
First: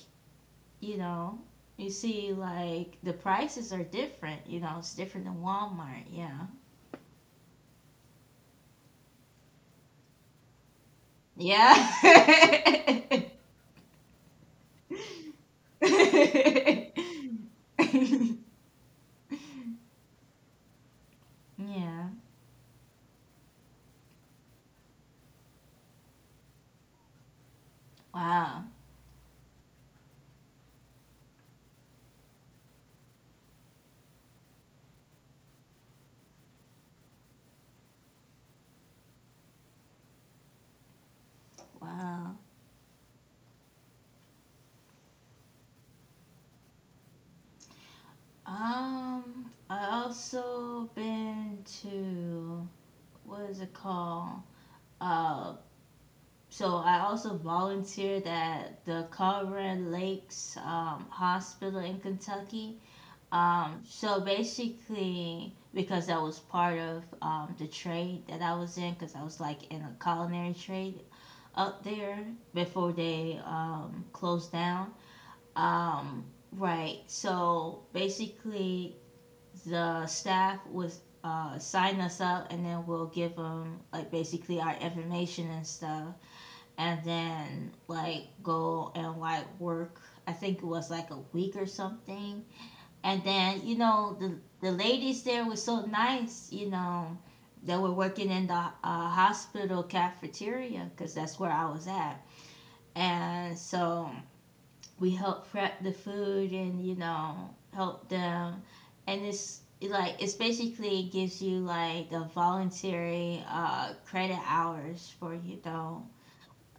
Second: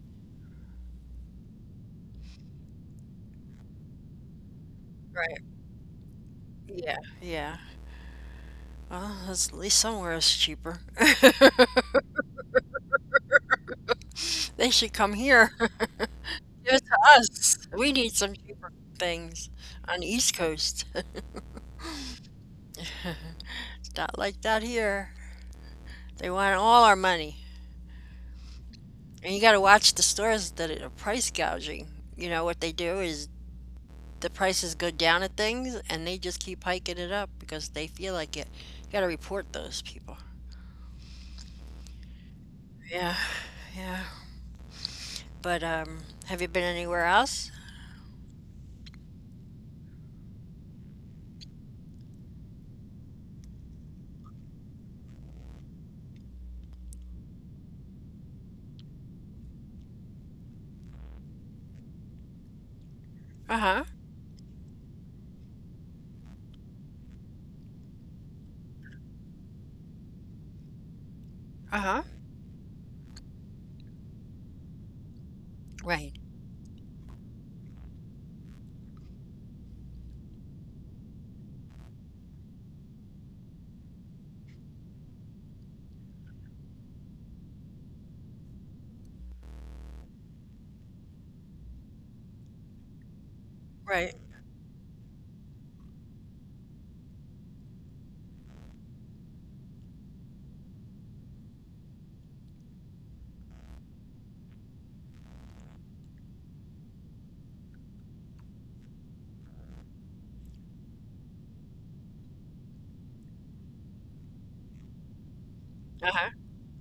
B: you know, you see like the prices are different. You know, it's different
A: right.
B: than Walmart. Yeah,
A: Yeah, yeah. Well, that's, at least somewhere is cheaper.
B: yeah.
A: They should come here. Give it to us. We need some cheaper things on the East Coast.
B: Yeah.
A: Not like that here. They want all our money.
B: Wow,
A: And you got to watch the stores that are price gouging. You know, what they do is the prices go down at things and they just keep hiking it up because they feel like it. You got to report those people.
B: wow.
A: Yeah, yeah. But have you been anywhere else?
B: I also been to, what is it called? Uh, so I also volunteered at the Colorado Lakes Hospital in Kentucky.
A: Uh huh.
B: So basically, because that was part of the trade that I was in, because I was like in a culinary trade
A: Uh
B: up
A: huh.
B: there before they closed down.
A: Right.
B: Um, right. So basically, the staff would sign us up, and then we'll give them like basically our information and stuff, and then like go and like work. I think it was like a week or something. And then, you
A: Right.
B: know, the ladies there were so nice, you know, that were working in the hospital cafeteria, because that's where I was at. And so we help prep the food, and, you know, help them. And it's like, it's basically gives you like the voluntary credit hours for, you
A: Uh
B: know,
A: huh.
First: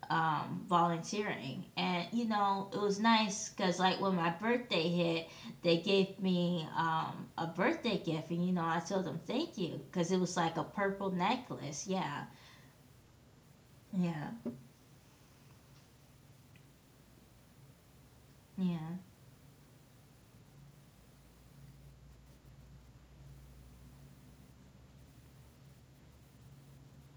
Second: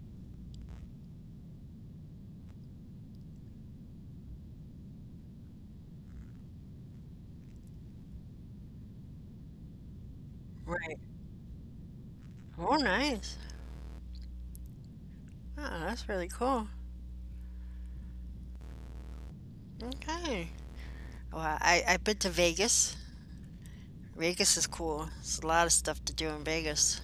B: volunteering. And you know it was nice because like when my birthday hit, they gave me a birthday gift, and you know I told them thank you because it was like a
A: Right.
B: purple necklace. Yeah,
A: Oh, nice.
B: yeah,
A: Oh, that's really cool.
B: yeah.
A: Okay. Well, I, I've been to Vegas. Vegas is cool. There's a lot of stuff to do in Vegas.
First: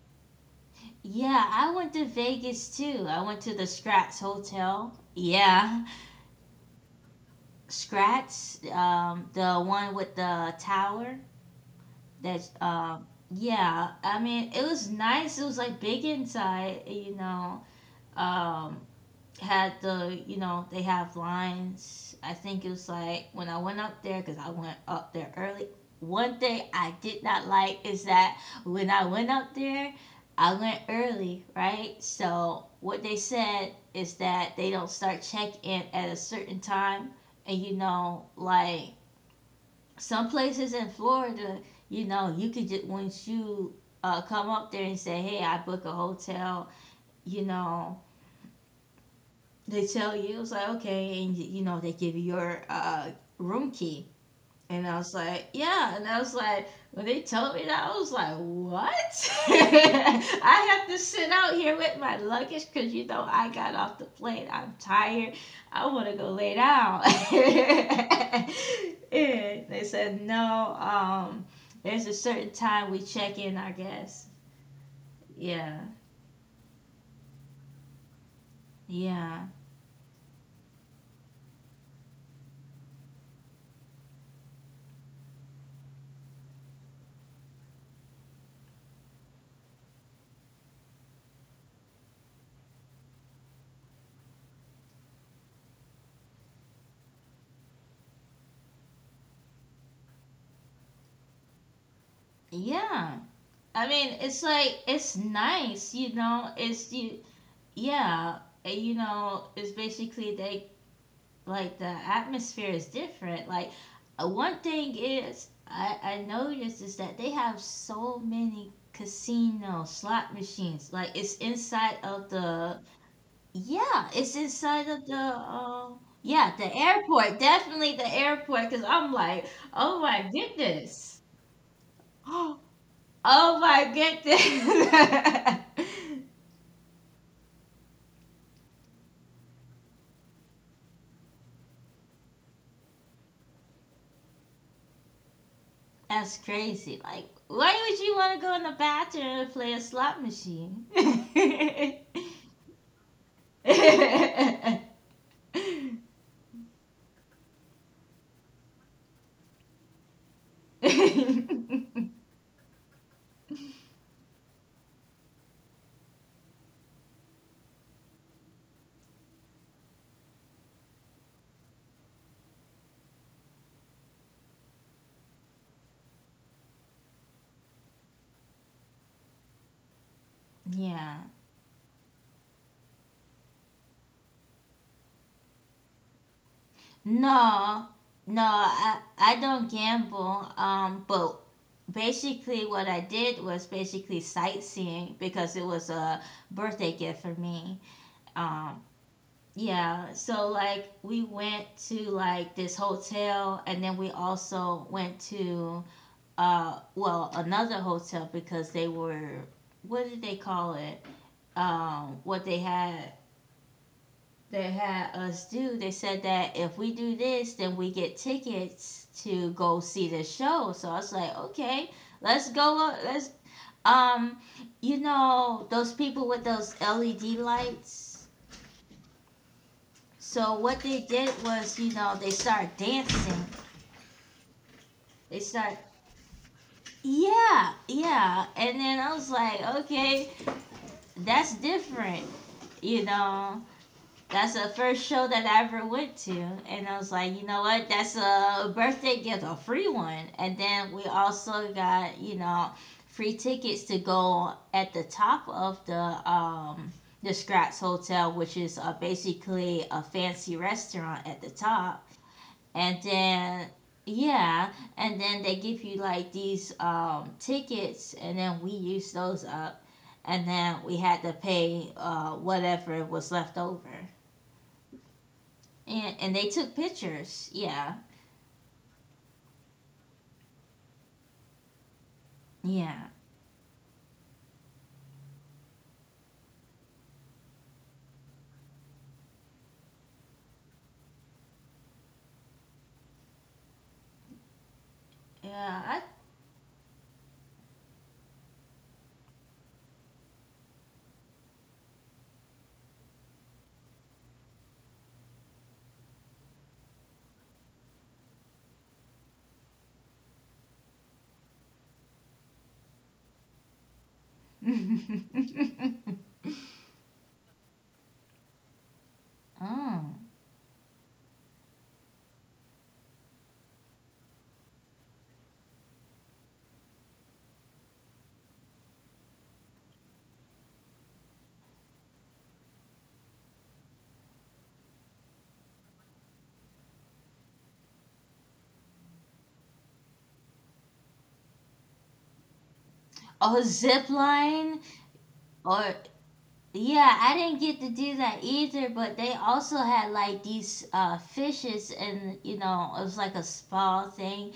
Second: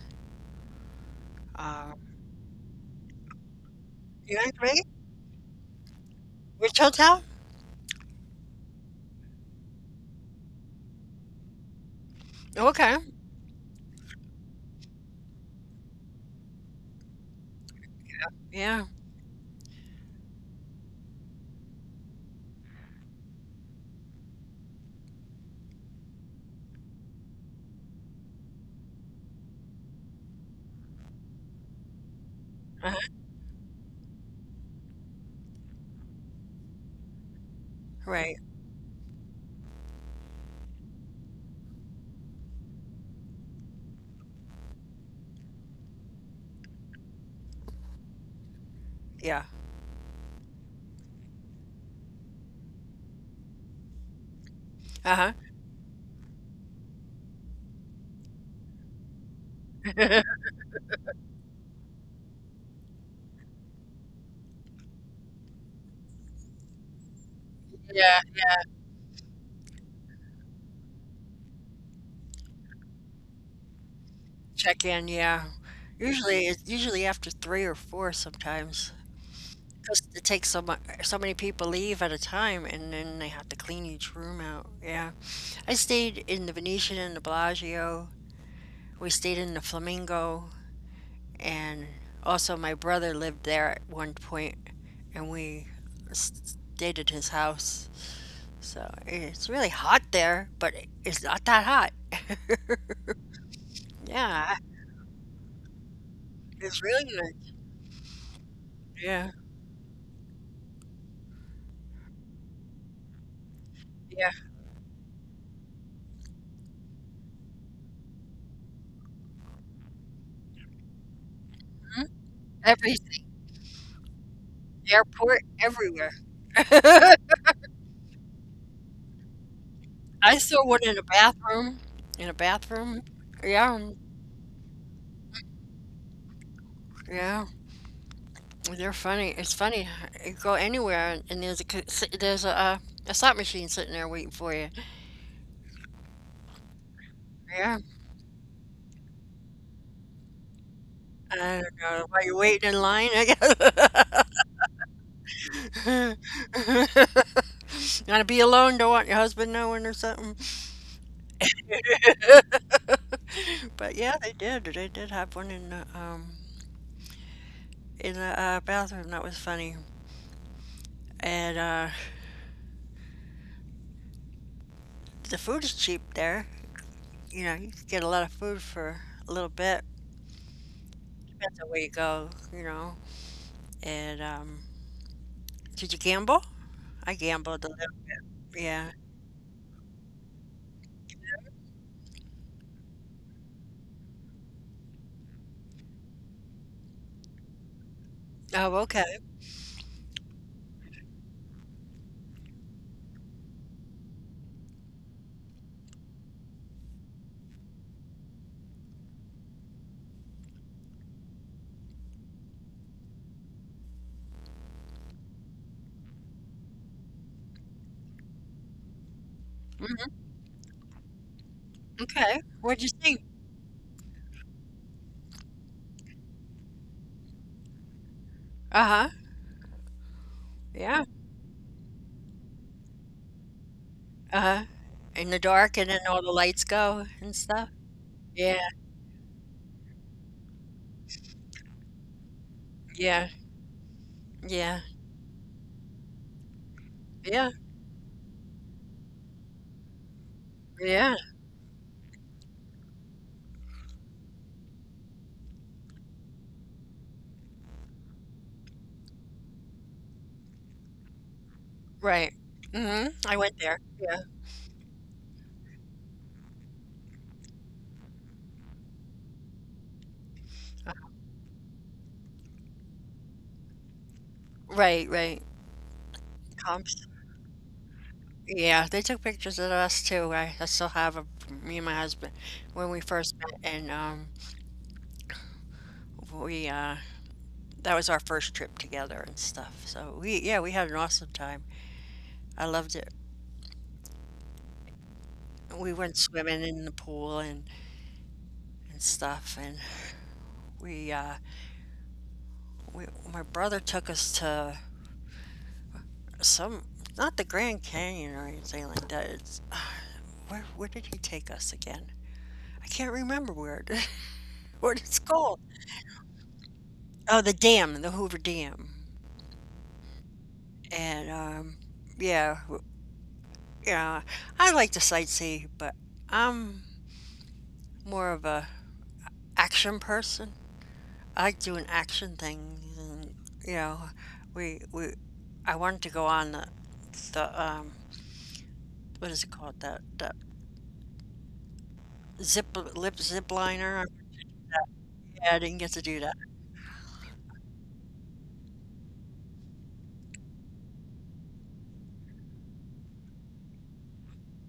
B: Yeah, I went
A: Um,
B: to Vegas too. I went to the Scratch
A: Yeah, right?
B: Hotel, yeah.
A: Rich Hotel?
B: Scratch, the one with the tower. That's
A: Okay.
B: yeah. I mean, it was nice. It was like big inside. You know, um,
A: Yeah.
B: had the, you know, they have lines. I think it was like when I went up there because I went up there early. One thing I did not like is that when I went up there, I went early, right? So what
A: Uh-huh.
B: they said is that they don't start check in at a certain time, and you know,
A: Right.
B: like, some places in Florida, you know, you could just, once you come up there and say, "Hey, I book a hotel," you know,
A: Yeah.
B: they tell you it's like okay, and you know they give you your room key. And I was
A: Uh-huh.
B: like, yeah. And I was like, when they told me that, I was like, what? I have to sit out here with my luggage because you know I got off the plane. I'm tired. I want to go lay down.
A: Yeah.
B: And they said, no, there's a certain time we check in, I guess.
A: Check in, yeah.
B: Yeah,
A: Usually it's usually after three or four sometimes.
B: yeah,
A: Because it takes so much, so many people leave at a time, and then they have to clean each room out. Yeah, I stayed in the Venetian and the Bellagio. We stayed in the Flamingo, and also my brother lived there at one point, and we stayed at his house. So it's really hot there, but it, it's not that hot.
B: yeah. I mean, it's
A: Yeah,
B: like, it's nice, you know,
A: it's
B: it's
A: really
B: you,
A: good.
B: yeah. You
A: Yeah,
B: know, it's basically they, like the atmosphere is different. Like,
A: yeah.
B: one thing is, I noticed is that they have so many casino slot machines. Like, it's
A: Mhm.
B: inside of the,
A: Everything,
B: yeah, it's inside of the
A: airport, everywhere.
B: yeah, the
A: I
B: airport. Definitely the airport, because I'm like, oh my
A: saw one in a
B: goodness,
A: bathroom, in a
B: oh
A: bathroom. Yeah,
B: my goodness.
A: yeah. They're funny. It's funny. You go anywhere, and there's a c- s- there's a slot machine sitting there waiting for you.
B: That's crazy. Like,
A: Yeah.
B: why would you want to go in the bathroom and play a slot machine?
A: I don't know. While you're waiting in line, I guess. Gotta be alone. Don't want your husband knowing or something.
B: Yeah.
A: But yeah, they did. They did have one in the bathroom. That was funny. And the food is cheap there. You know, you can get a lot of food for a little bit. Depends on where you go, you know. And did you gamble? I gambled a little.
B: No, no,
A: Yeah.
B: I don't gamble. But basically, what I did was basically sightseeing because it was a birthday gift for me.
A: Oh,
B: Um,
A: okay.
B: yeah, so like we went to like this hotel, and then we also went to well, another hotel because they were, what did they call it? What they had us do, they said that if we do this, then we get tickets to go see
A: Hmm.
B: the show. So I was like, okay,
A: Okay.
B: let's
A: What'd you
B: go.
A: see?
B: Let's um, you know those people with those LED lights.
A: Uh huh.
B: So what
A: Yeah.
B: they did was, you know, they start dancing.
A: Uh huh. In the
B: They
A: dark, and
B: start,
A: then all the lights go and stuff.
B: yeah,
A: Yeah.
B: yeah, and then I was like, okay, that's different, you
A: Yeah.
B: know. That's the
A: Yeah.
B: first show that I ever went to. And I was
A: Yeah.
B: like, you know what? That's a birthday gift, a free one. And then
A: Yeah.
B: we also got, you know, free tickets to go at the top of um the Scratch Hotel, which is basically a fancy restaurant at the top.
A: Right.
B: And
A: Mhm. I went there.
B: then
A: Yeah.
B: yeah, and then they give you like these tickets, and then we used those up, and
A: Uh,
B: then we had to pay whatever was left over,
A: right, right.
B: and they took
A: Comps.
B: pictures. Yeah,
A: Yeah, they took pictures of us too. I still have a, me and my husband when we
B: yeah,
A: first met, and we that was our first trip together and stuff. So we yeah, we had an awesome time. I loved it. We
B: yeah. I...
A: went swimming in the pool and stuff, and we uh, we my brother took us to some, not the Grand Canyon or anything like that. It's where did he take us again? I can't remember where. Where did it's called? Oh, the dam, the Hoover Dam.
B: Oh,
A: And yeah, yeah, I like to sightsee, but I'm more of a action person. I like doing action things, and you know, we I wanted to go on the the um what is it called, that zip zip
B: oh,
A: liner.
B: zip line
A: Yeah, I didn't get to
B: or...
A: do that.
B: Yeah, I didn't get to do that either, but they also had like these fishes, and you know, it was like a spa thing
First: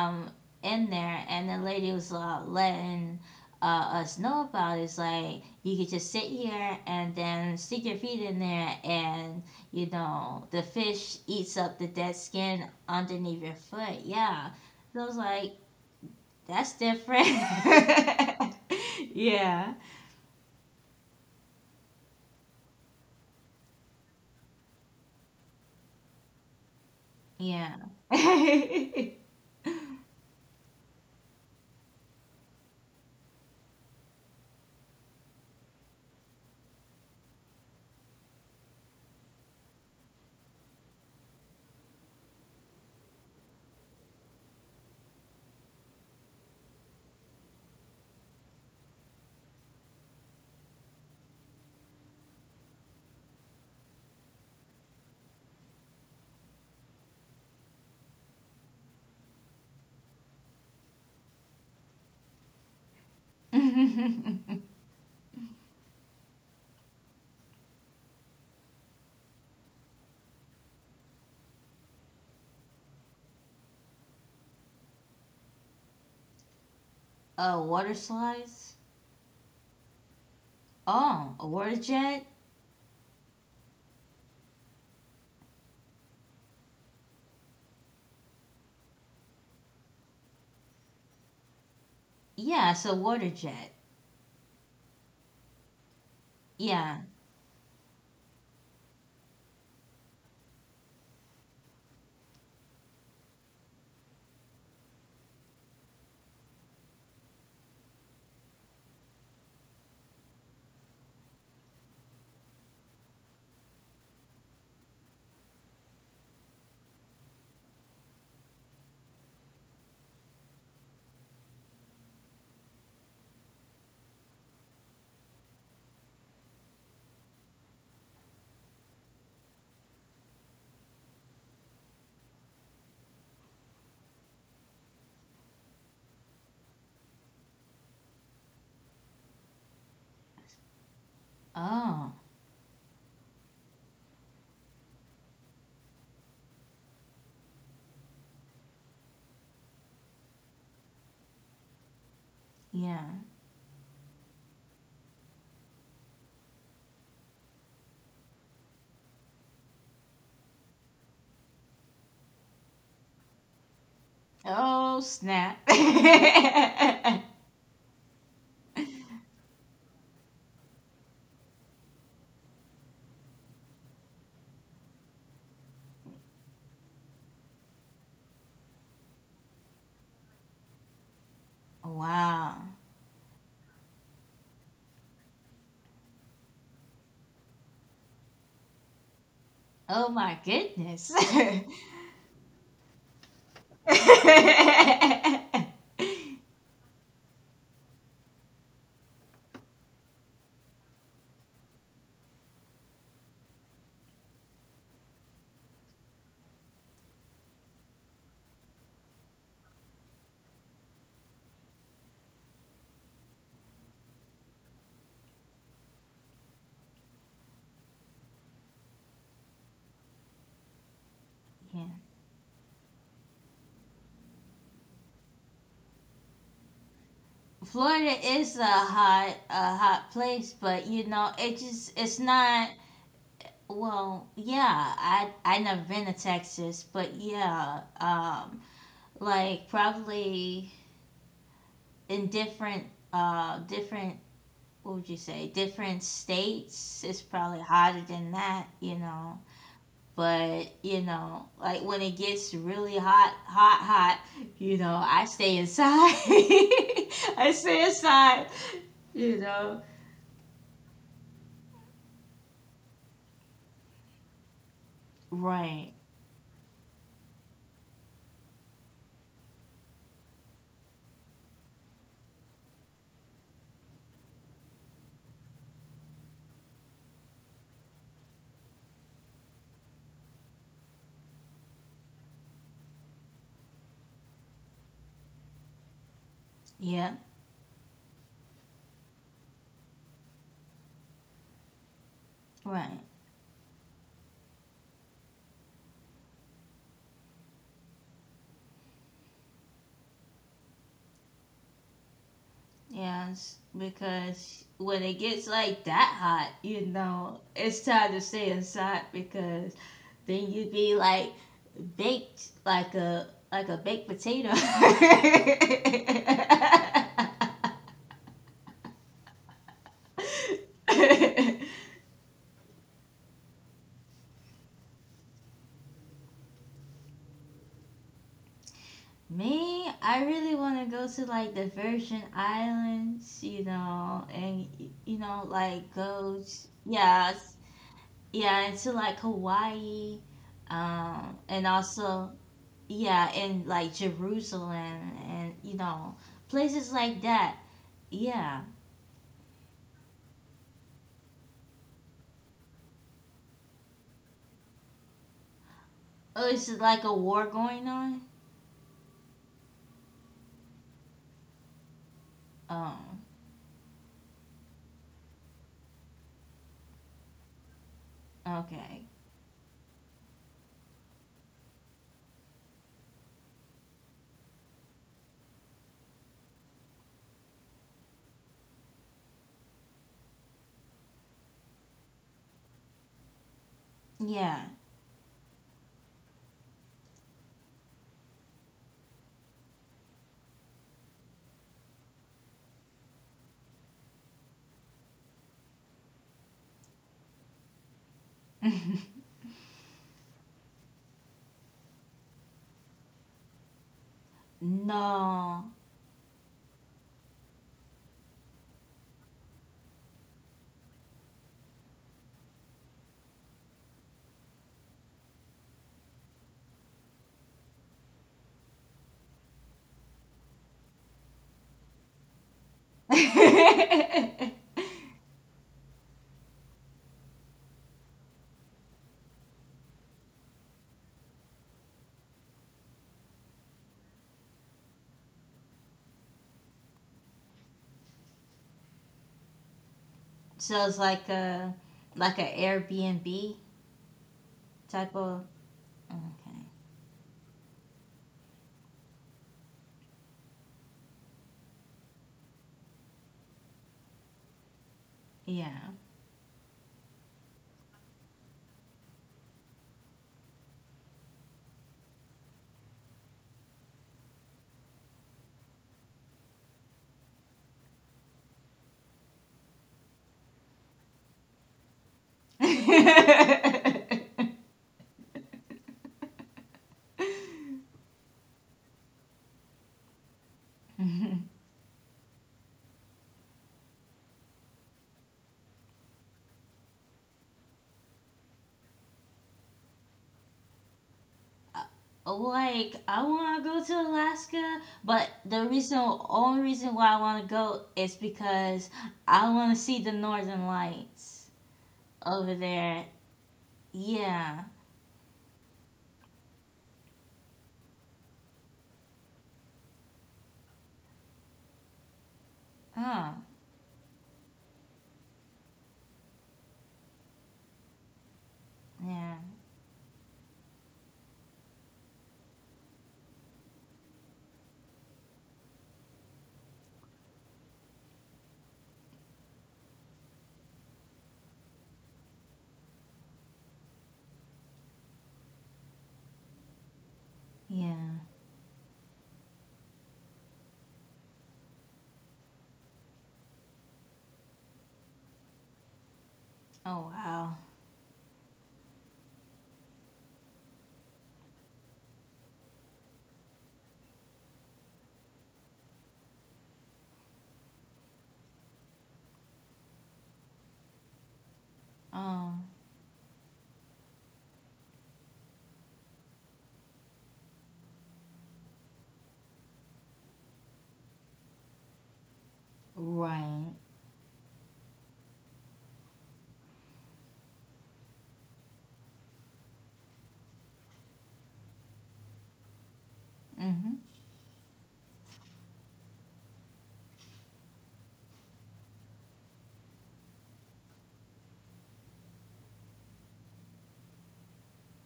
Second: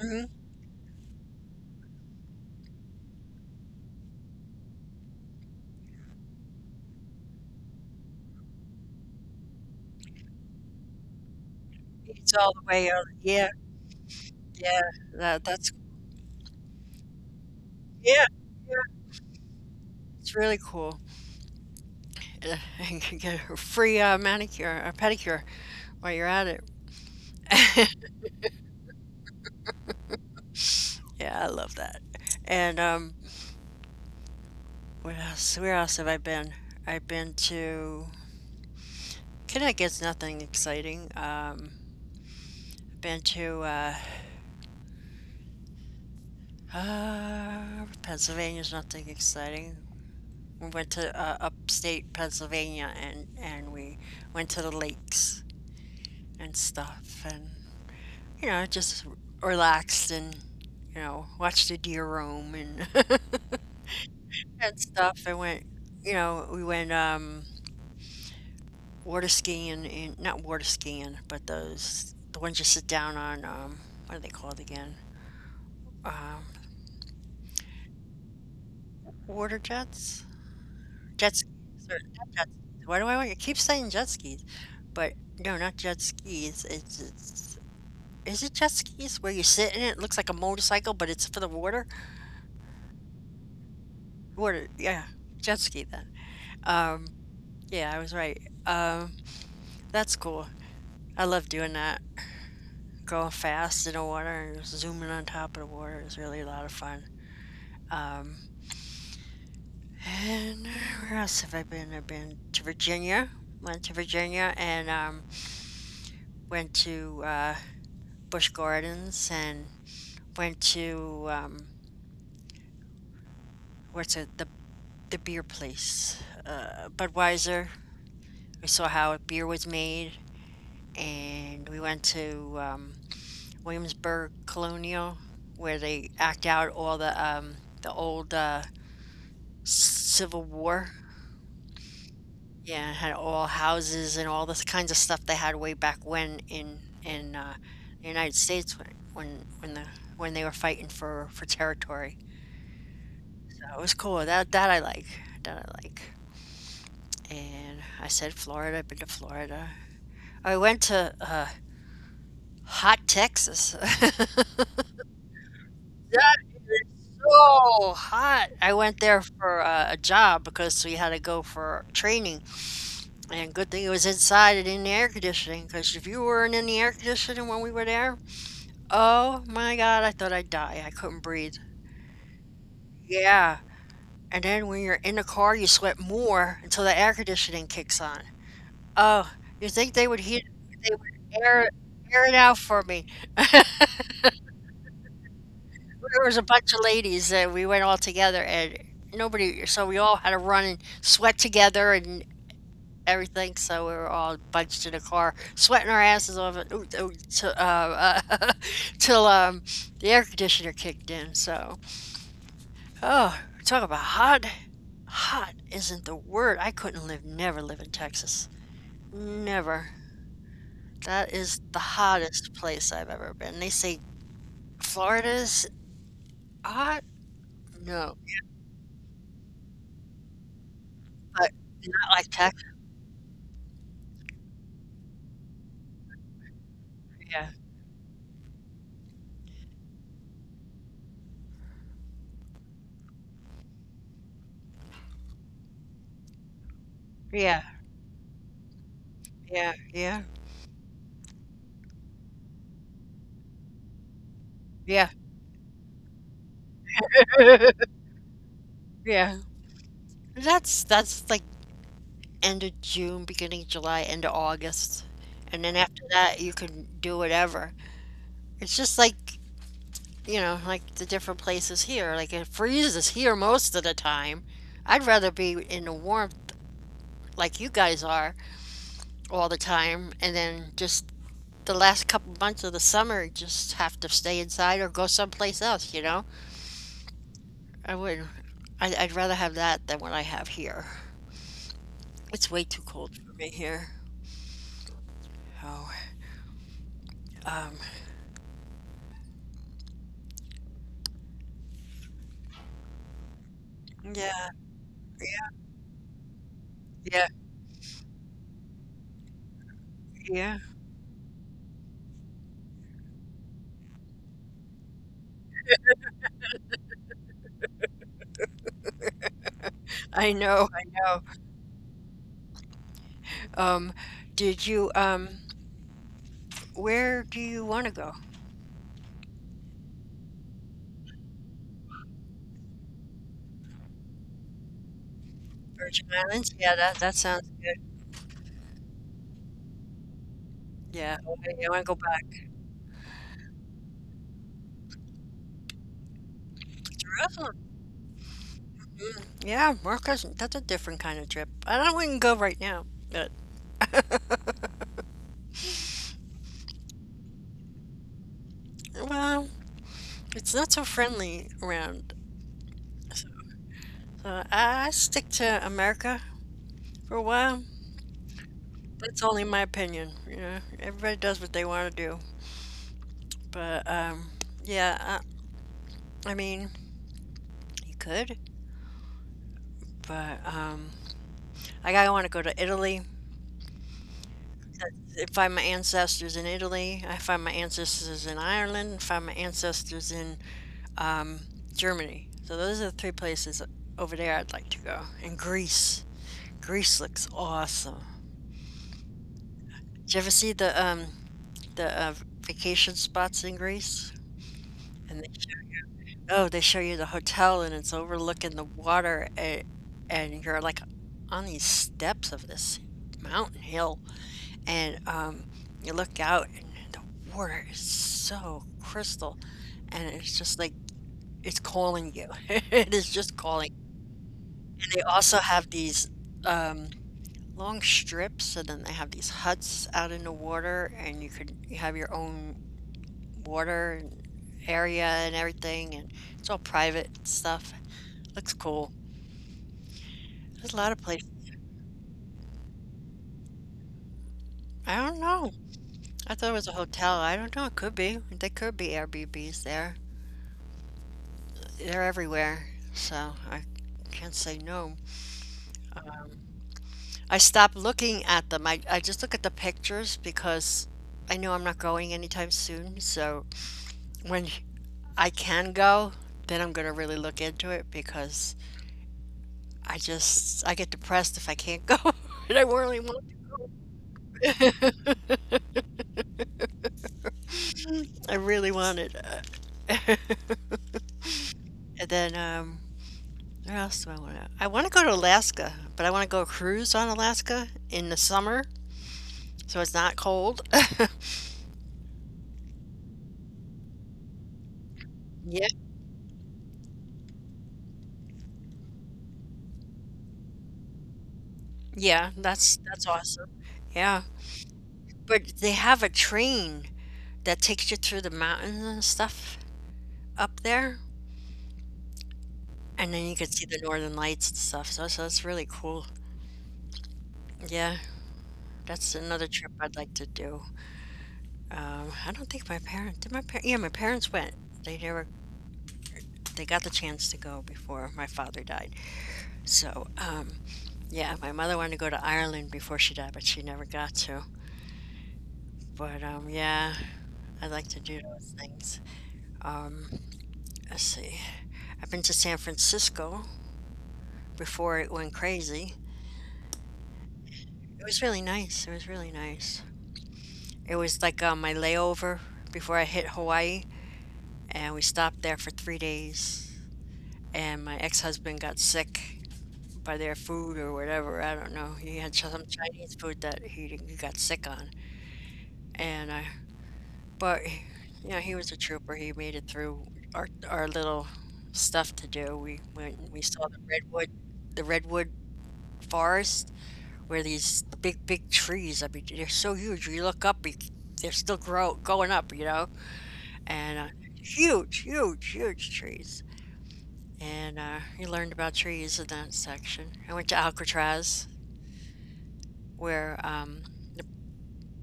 A: Hmm.
B: in there, and the lady was letting us know about it. It's like you could just sit here and then stick your feet in there, and you know, the fish eats up the dead
A: It's all the
B: skin
A: way out.
B: underneath
A: Yeah,
B: your foot. Yeah.
A: yeah,
B: So I was
A: that
B: like,
A: that's
B: that's different.
A: yeah, yeah.
B: Yeah.
A: It's really cool. Yeah, and can get a free manicure or pedicure while you're at
B: Yeah.
A: it.
B: uh,
A: Yeah, I love that. And what else? Where else have I been? I've been to Connecticut's nothing exciting. Been to Pennsylvania's nothing exciting. We went to upstate Pennsylvania, and we went to the lakes and stuff, and just relaxed, and watched a deer roam, and and stuff. I went you know we went water skiing, and not water skiing, but those, the ones you sit down on, what are they called again? um
B: Water slides?
A: water jets.
B: Oh,
A: Jet
B: a
A: skis,
B: water
A: or
B: jet?
A: not jet skis. Why do I keep saying jet skis, but no, not jet skis, it's, is it jet skis where you sit in it? It looks like a motorcycle, but it's for the water.
B: Yeah, it's a water jet.
A: Water, yeah, jet ski then.
B: Yeah.
A: Um, yeah, I was right. That's cool. I love doing that. Going fast in the water and zooming on top of the water is really a lot of fun. Um, and where else have I been? I've been to Virginia. Went to Virginia, and went to Busch Gardens, and went to what's it? The beer place, Budweiser. We saw how beer was made, and we went to Williamsburg Colonial, where they act out all the old Civil War.
B: Oh,
A: Yeah, had all houses and all the kinds of stuff they had way back when in the United States, when the when they were fighting for territory.
B: yeah.
A: So it was cool. That I like. That I like. And I said Florida. I've been to Florida. I went to hot Texas.
B: Oh, snap.
A: That is so hot. I went there for a job because we had to go for training. And good thing it was inside and in the air conditioning, because if you weren't in the air conditioning when we were there, oh my God, I thought I'd die. I couldn't breathe.
B: Wow.
A: Yeah. And then when you're in the car, you sweat more until the air conditioning kicks on. Oh, you think they
B: Oh,
A: would
B: my
A: heat? They
B: goodness.
A: would
B: Yeah.
A: air it out for me. There was a bunch of ladies that we went all together, and nobody. So we all had to run and sweat together and everything, so we were all bunched in a car, sweating our asses off it, ooh, ooh, till, till the air conditioner kicked in. So, oh, talk about hot. Hot isn't the word. I couldn't live, never live in Texas. Never. That is the hottest place I've ever been. They say Florida's hot?
B: Florida
A: No,
B: is a hot place, but you know,
A: but
B: it just,
A: not
B: it's
A: like Texas.
B: not... Well, yeah, I never been to Texas, but
A: Yeah,
B: yeah, like probably in different what would you say, different states, it's probably
A: yeah,
B: hotter than that, you know.
A: yeah, yeah,
B: But you know, like when it gets really hot, hot, hot, you know,
A: yeah,
B: I stay inside. I stay inside, you
A: yeah.
B: know.
A: That's like end of June, beginning of July, end of August. And then
B: Right.
A: after that, you can do whatever. It's just like, like the different places here. Like it freezes here most of the time. I'd rather be in the warmth like you guys are all the time. And then just the last couple months of the summer, just have to stay inside or go someplace else, you know?
B: Yeah.
A: I would. I'd rather have that than what I have here. It's way too
B: Right.
A: cold for me here. Oh, um,
B: Yes,
A: yeah,
B: because when it gets
A: yeah,
B: like that hot, you
A: yeah,
B: know, it's time to stay inside because then
A: yeah.
B: you'd be like baked like a baked potato.
A: I know, I know. Um, did you, um, where do you want to go?
B: Me, I really want to go to like the Virgin Islands, you know, and you know, like
A: Virgin
B: go,
A: Islands?
B: t-
A: Yeah, that
B: yeah,
A: sounds good.
B: yeah, and to like Hawaii,
A: Yeah,
B: and
A: I want to go
B: also
A: back.
B: yeah, in like Jerusalem, and you know, places like that.
A: Jerusalem.
B: Yeah.
A: Mm, yeah, Marcus, that's a different kind of trip. I don't, wouldn't go right now, but
B: Oh, is it like a war going on?
A: well, it's not so friendly around.
B: Oh,
A: So, so, I stick to America for a while.
B: okay.
A: That's only my opinion. You know, everybody does what they want to do. But yeah, I mean, you could, but. Like, I wanna go to Italy,
B: Yeah.
A: and find my ancestors in Italy, I find my ancestors in Ireland, find my ancestors in, um, Germany. So those are the three places over there I'd like to go, and Greece. Greece looks awesome. Did you ever see the vacation spots in Greece? And they sh
B: No.
A: oh, they show you the hotel, and it's overlooking the water, a and you're, like, on these steps of this mountain hill. And you look out, and the water is so crystal, and it's just like it's calling you. It is just calling. And they also have these um, long strips, and then they have these huts out in the water, and you have your own water and area and everything, and it's all private stuff. Looks cool. There's a
B: So
A: lot
B: it's
A: of
B: like
A: places.
B: a, like a airbnb
A: I
B: type
A: don't
B: of...
A: know. I thought
B: okay.
A: it was a hotel. I don't know. It could be. There could be Airbnbs there. They're everywhere, so I can't say no.
B: Yeah.
A: I stopped looking at them. I just look at the pictures because I know I'm not going anytime soon. So when I can go, then I'm going to really look into it, because I get depressed if I can't go. And I really want it. I really want it. And then where else do I want to? I want to go to Alaska, but I want to go cruise on Alaska in the summer so it's not cold.
B: Like, I want to go to Alaska, but the
A: Yeah.
B: reason, only reason why I want to go is because I want to see the Northern Lights
A: Yeah,
B: over
A: that's
B: there.
A: that's awesome. Yeah,
B: Yeah.
A: but they have a train that takes you through the mountains and stuff up there, and then
B: Oh,
A: you can see the northern lights and stuff. So, that's really cool. Yeah, that's
B: yeah.
A: another trip I'd like to do. I don't think my parents did. Yeah, my parents went. They never, they got the chance to go before my father died. So yeah, my mother wanted to go to Ireland before she died, but she never got to. But yeah, I'd like to
B: Yeah.
A: do those things. Um, let's see. I've been to San Francisco before it went crazy.
B: Oh wow.
A: It was really nice. It was really nice. It was like my layover before I hit Hawaii, and we stopped there for 3 days. And my ex husband got sick by their food or whatever. I don't know. He had
B: Oh,
A: some Chinese food that he got sick on. And I, but, he was a trooper. He made it through our little stuff to do. We went and we saw
B: right.
A: the redwood forest, where these big, big trees, I mean, they're so huge. You look up, you, they're still going up, you know?
B: Mhm.
A: And huge, huge, huge trees. And you learned about trees in that section. I went to Alcatraz, where the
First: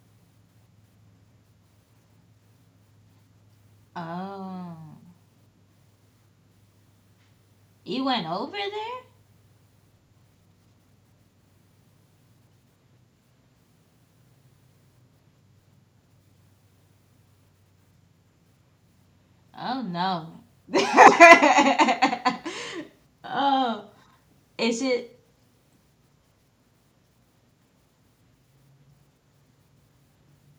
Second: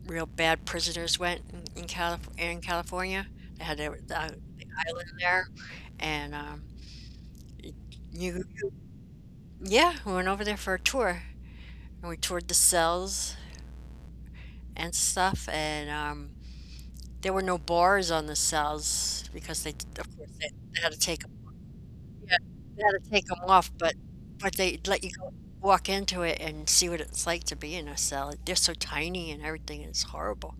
A: real bad prisoners went in California. They had the
B: Oh,
A: island there. And
B: you went
A: you,
B: over there?
A: yeah, we went over there for a tour. And we toured the cells and stuff. And There were no bars on the cells because, they
B: Oh
A: of course,
B: no.
A: they had to take 'em, yeah, they had to take 'em off,
B: Oh,
A: but they
B: is
A: let you
B: it?
A: go walk into it and see what it's like to be in a cell. They're so tiny and everything, and it's horrible.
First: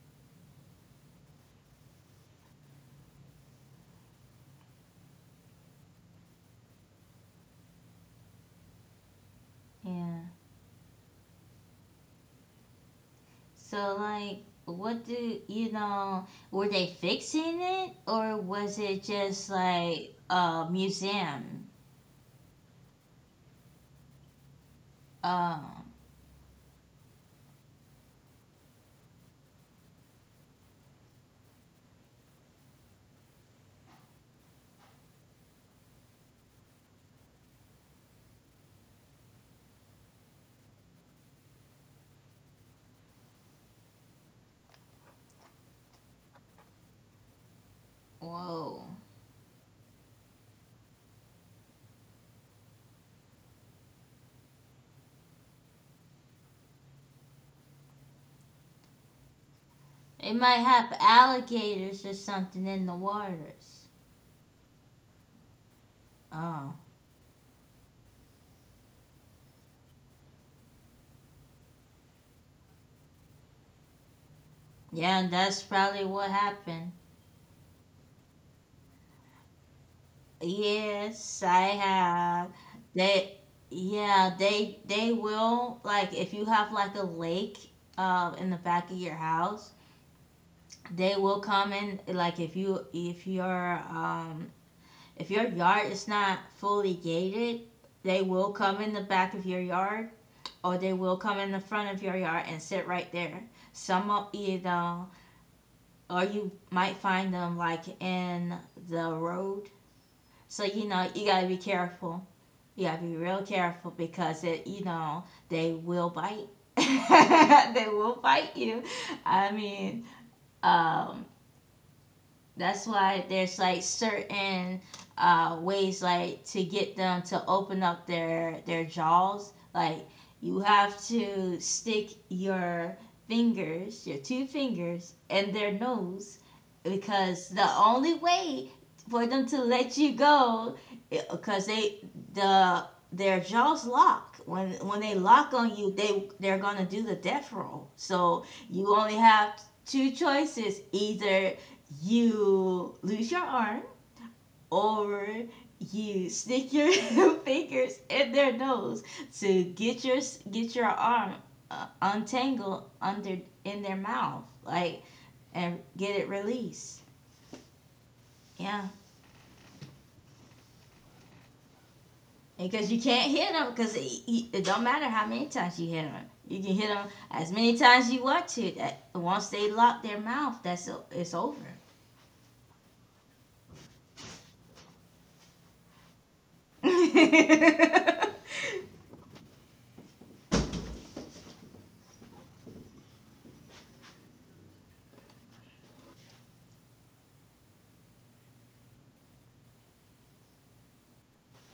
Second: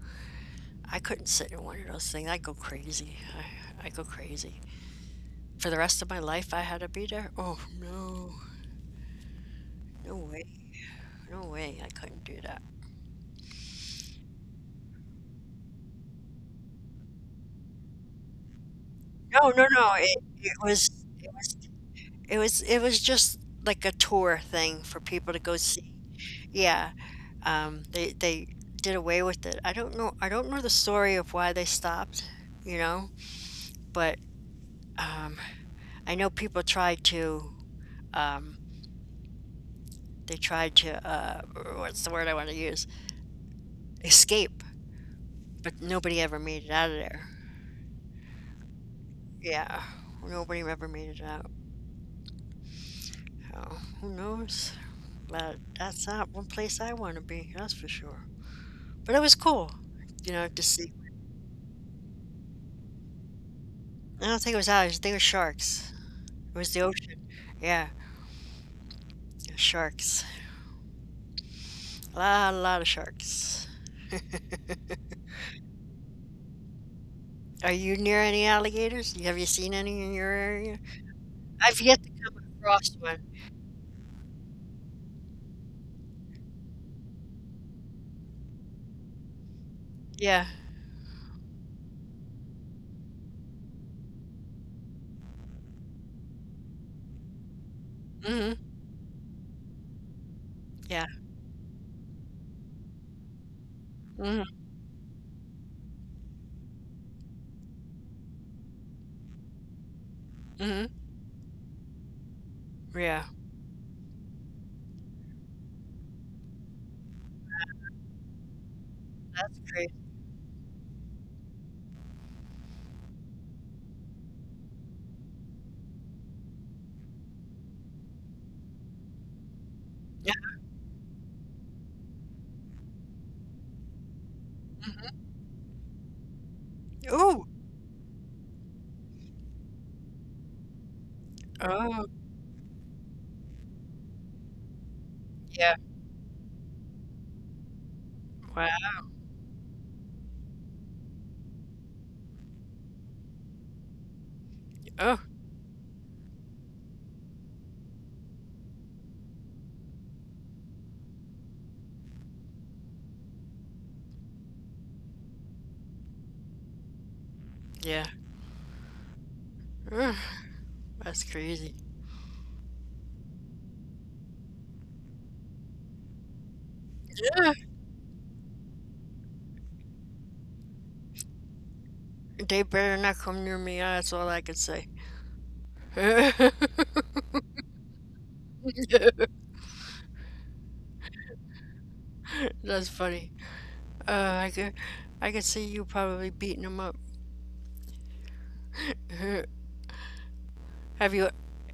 A: I couldn't sit in one of those things, I go crazy. I go crazy. For the rest of my life, I had to be there? Oh, no. No
B: Yeah.
A: way. No way, I couldn't do that.
B: So, like, what do you know? Were they fixing it, or was it
A: No,
B: just
A: no, no,
B: like
A: it
B: a
A: was it was
B: museum?
A: it was it was just like a tour thing for people to go
B: Um,
A: see. Yeah, they did away with it. I don't know the story of why they stopped, you know, but, um, I know people tried to, um, they tried to, what's the word I wanna use? Escape, but nobody ever made it out of there.
B: whoa,
A: Yeah, nobody ever made it out. So, who knows? But that's not one place I wanna be, that's for sure. But it was cool,
B: it might
A: to see.
B: have alligators or something in the waters.
A: I don't think it was ours, I think it was sharks. It was
B: Oh,
A: the ocean. Yeah, sharks. A lot of sharks.
B: yeah, and that's probably what happened.
A: Are you near any alligators? Have you seen any in your area?
B: Yes, I
A: I've yet to come
B: have.
A: across one.
B: They, yeah, they will, like if you have like a lake, in the back of your house,
A: Yeah.
B: they will come in, like if you, if your yard is not fully gated, they will
A: Mhm.
B: come in the back of your yard, or they
A: Yeah.
B: will come in the front of your yard and sit right there, some of
A: Mhm.
B: you know, or you might find them like in the road. So you
A: Mhm.
B: know you got to be careful. You got to be
A: Yeah.
B: real careful, because, it, you know, they will bite. They will bite you. I
A: That's crazy.
B: mean, um that's why there's like certain ways, like, to get them to open up their jaws. Like,
A: Yeah.
B: you have to stick your fingers, your two
A: Mhm.
B: fingers, in their nose,
A: Ooh.
B: because the only way for them to let you go, because they,
A: Oh.
B: the, their jaws lock. When they lock on
A: Yeah.
B: you, they they're gonna do the death roll, so
A: Wow.
B: you only have two choices: either you lose your arm,
A: Oh.
B: or you stick your fingers in their nose to get your, get your arm, untangled under, in their mouth, like, and get it released.
A: Yeah.
B: Yeah.
A: Ugh, that's crazy.
B: Because you can't hit them, because it don't matter how many times you hit them, you can hit them as
A: Yeah.
B: many times you want to, that once they lock their mouth, that's o- it's over.
A: They better not come near me. That's all I can say. That's funny. Uh, I could, I could see you probably beating them up. Have you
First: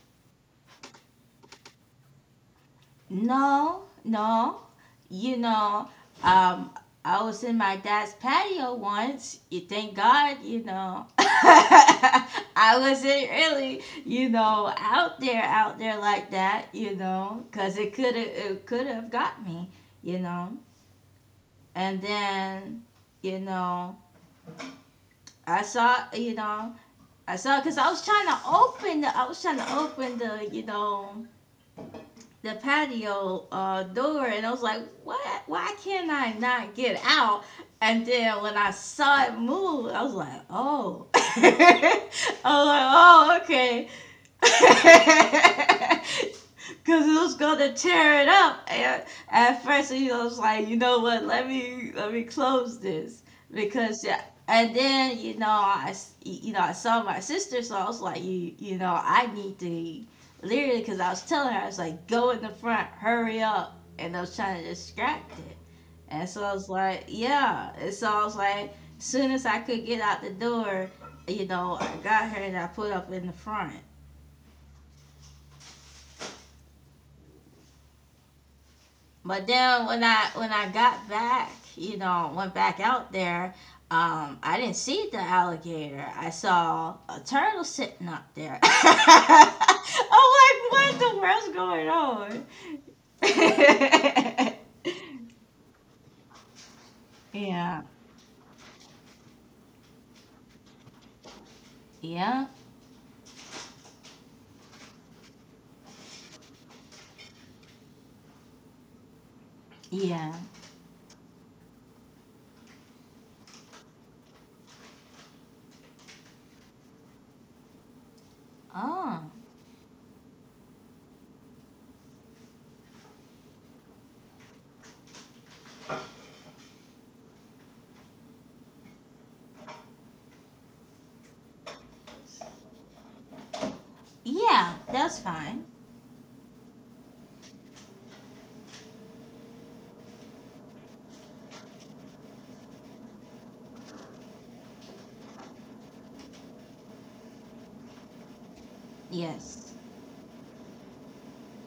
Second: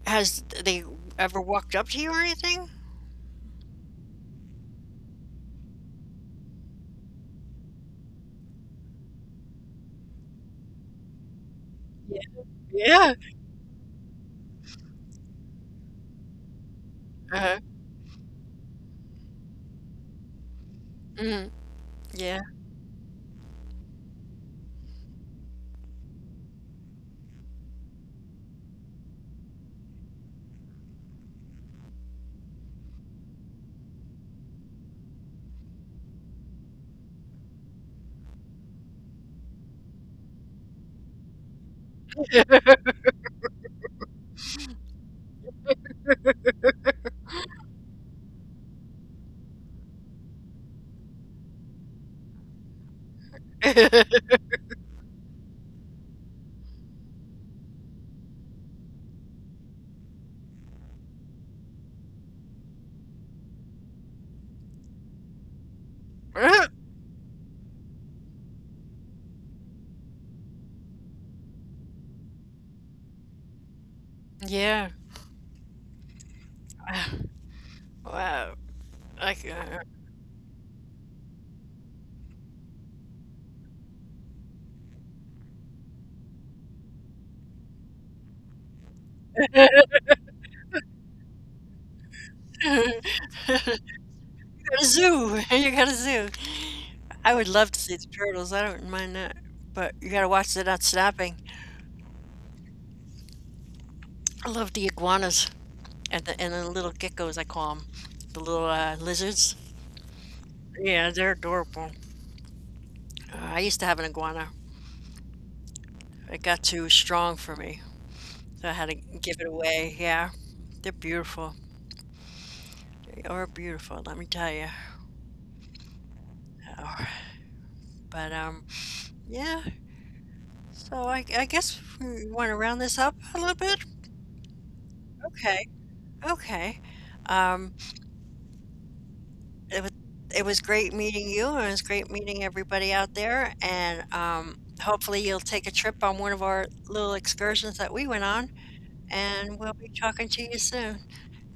A: has they ever walked up to you or anything?
B: No, no. You know, um, I was in my dad's patio once. You thank God, you know.
A: Yeah.
B: I
A: Yeah.
B: wasn't really, you know, out there like that, you know,
A: Uh-huh.
B: because it could have got me, you know.
A: Mhm.
B: And
A: Yeah.
B: then, you know, I saw, you know, I saw because I was trying to open the, I was trying to open the, you know, the patio door, and I was like, "What? Why can not I not get out?" And then when I saw it move, I was like, "Oh." I was like, "Oh, okay." Cause it was gonna tear it up. And at first, he was like, you know what? Let me close this because yeah. And then you know I s- you know I saw my sister, so I was like, you know I need to literally because I was telling her I was like, go in the front, hurry up, and I was trying to distract it. And so I was like, yeah. And so I was like, as soon as I could get out the door, you know, I got her and I put up in the front.
A: Yeah. Wow. Like,
B: But then when I got back, you know, went back out there, I didn't see the alligator. I saw a turtle sitting up there. I'm like, what in the world's going on?
A: you got a zoo. You got a zoo. I would love
B: Yeah,
A: to see the turtles. I don't mind that, but you gotta watch they're not snapping.
B: yeah,
A: I love the iguanas and the little geckos, I call them. The little, lizards.
B: yeah.
A: Yeah, they're adorable. I used to have an iguana. It got too strong for me. So I had to
B: Oh,
A: give it away. Yeah, they're beautiful. They are beautiful, let me tell you. Oh, but, yeah, so I guess we wanna round this up a little bit?
B: yeah, that's fine.
A: Okay, okay. Um, it was it was great meeting you, and it was great meeting everybody out there, and, hopefully you'll take a trip on one of our little excursions that we went on, and
B: Yes.
A: we'll be talking to you soon.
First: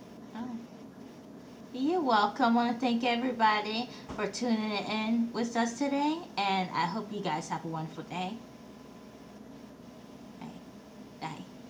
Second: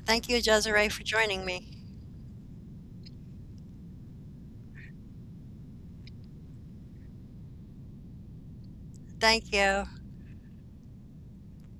A: Thank you,
B: Oh,
A: Desiree, for joining me.
B: you're welcome. Want to thank everybody for tuning in with us today, and I hope you guys have a wonderful day.
A: Thank you.
B: Right. Day.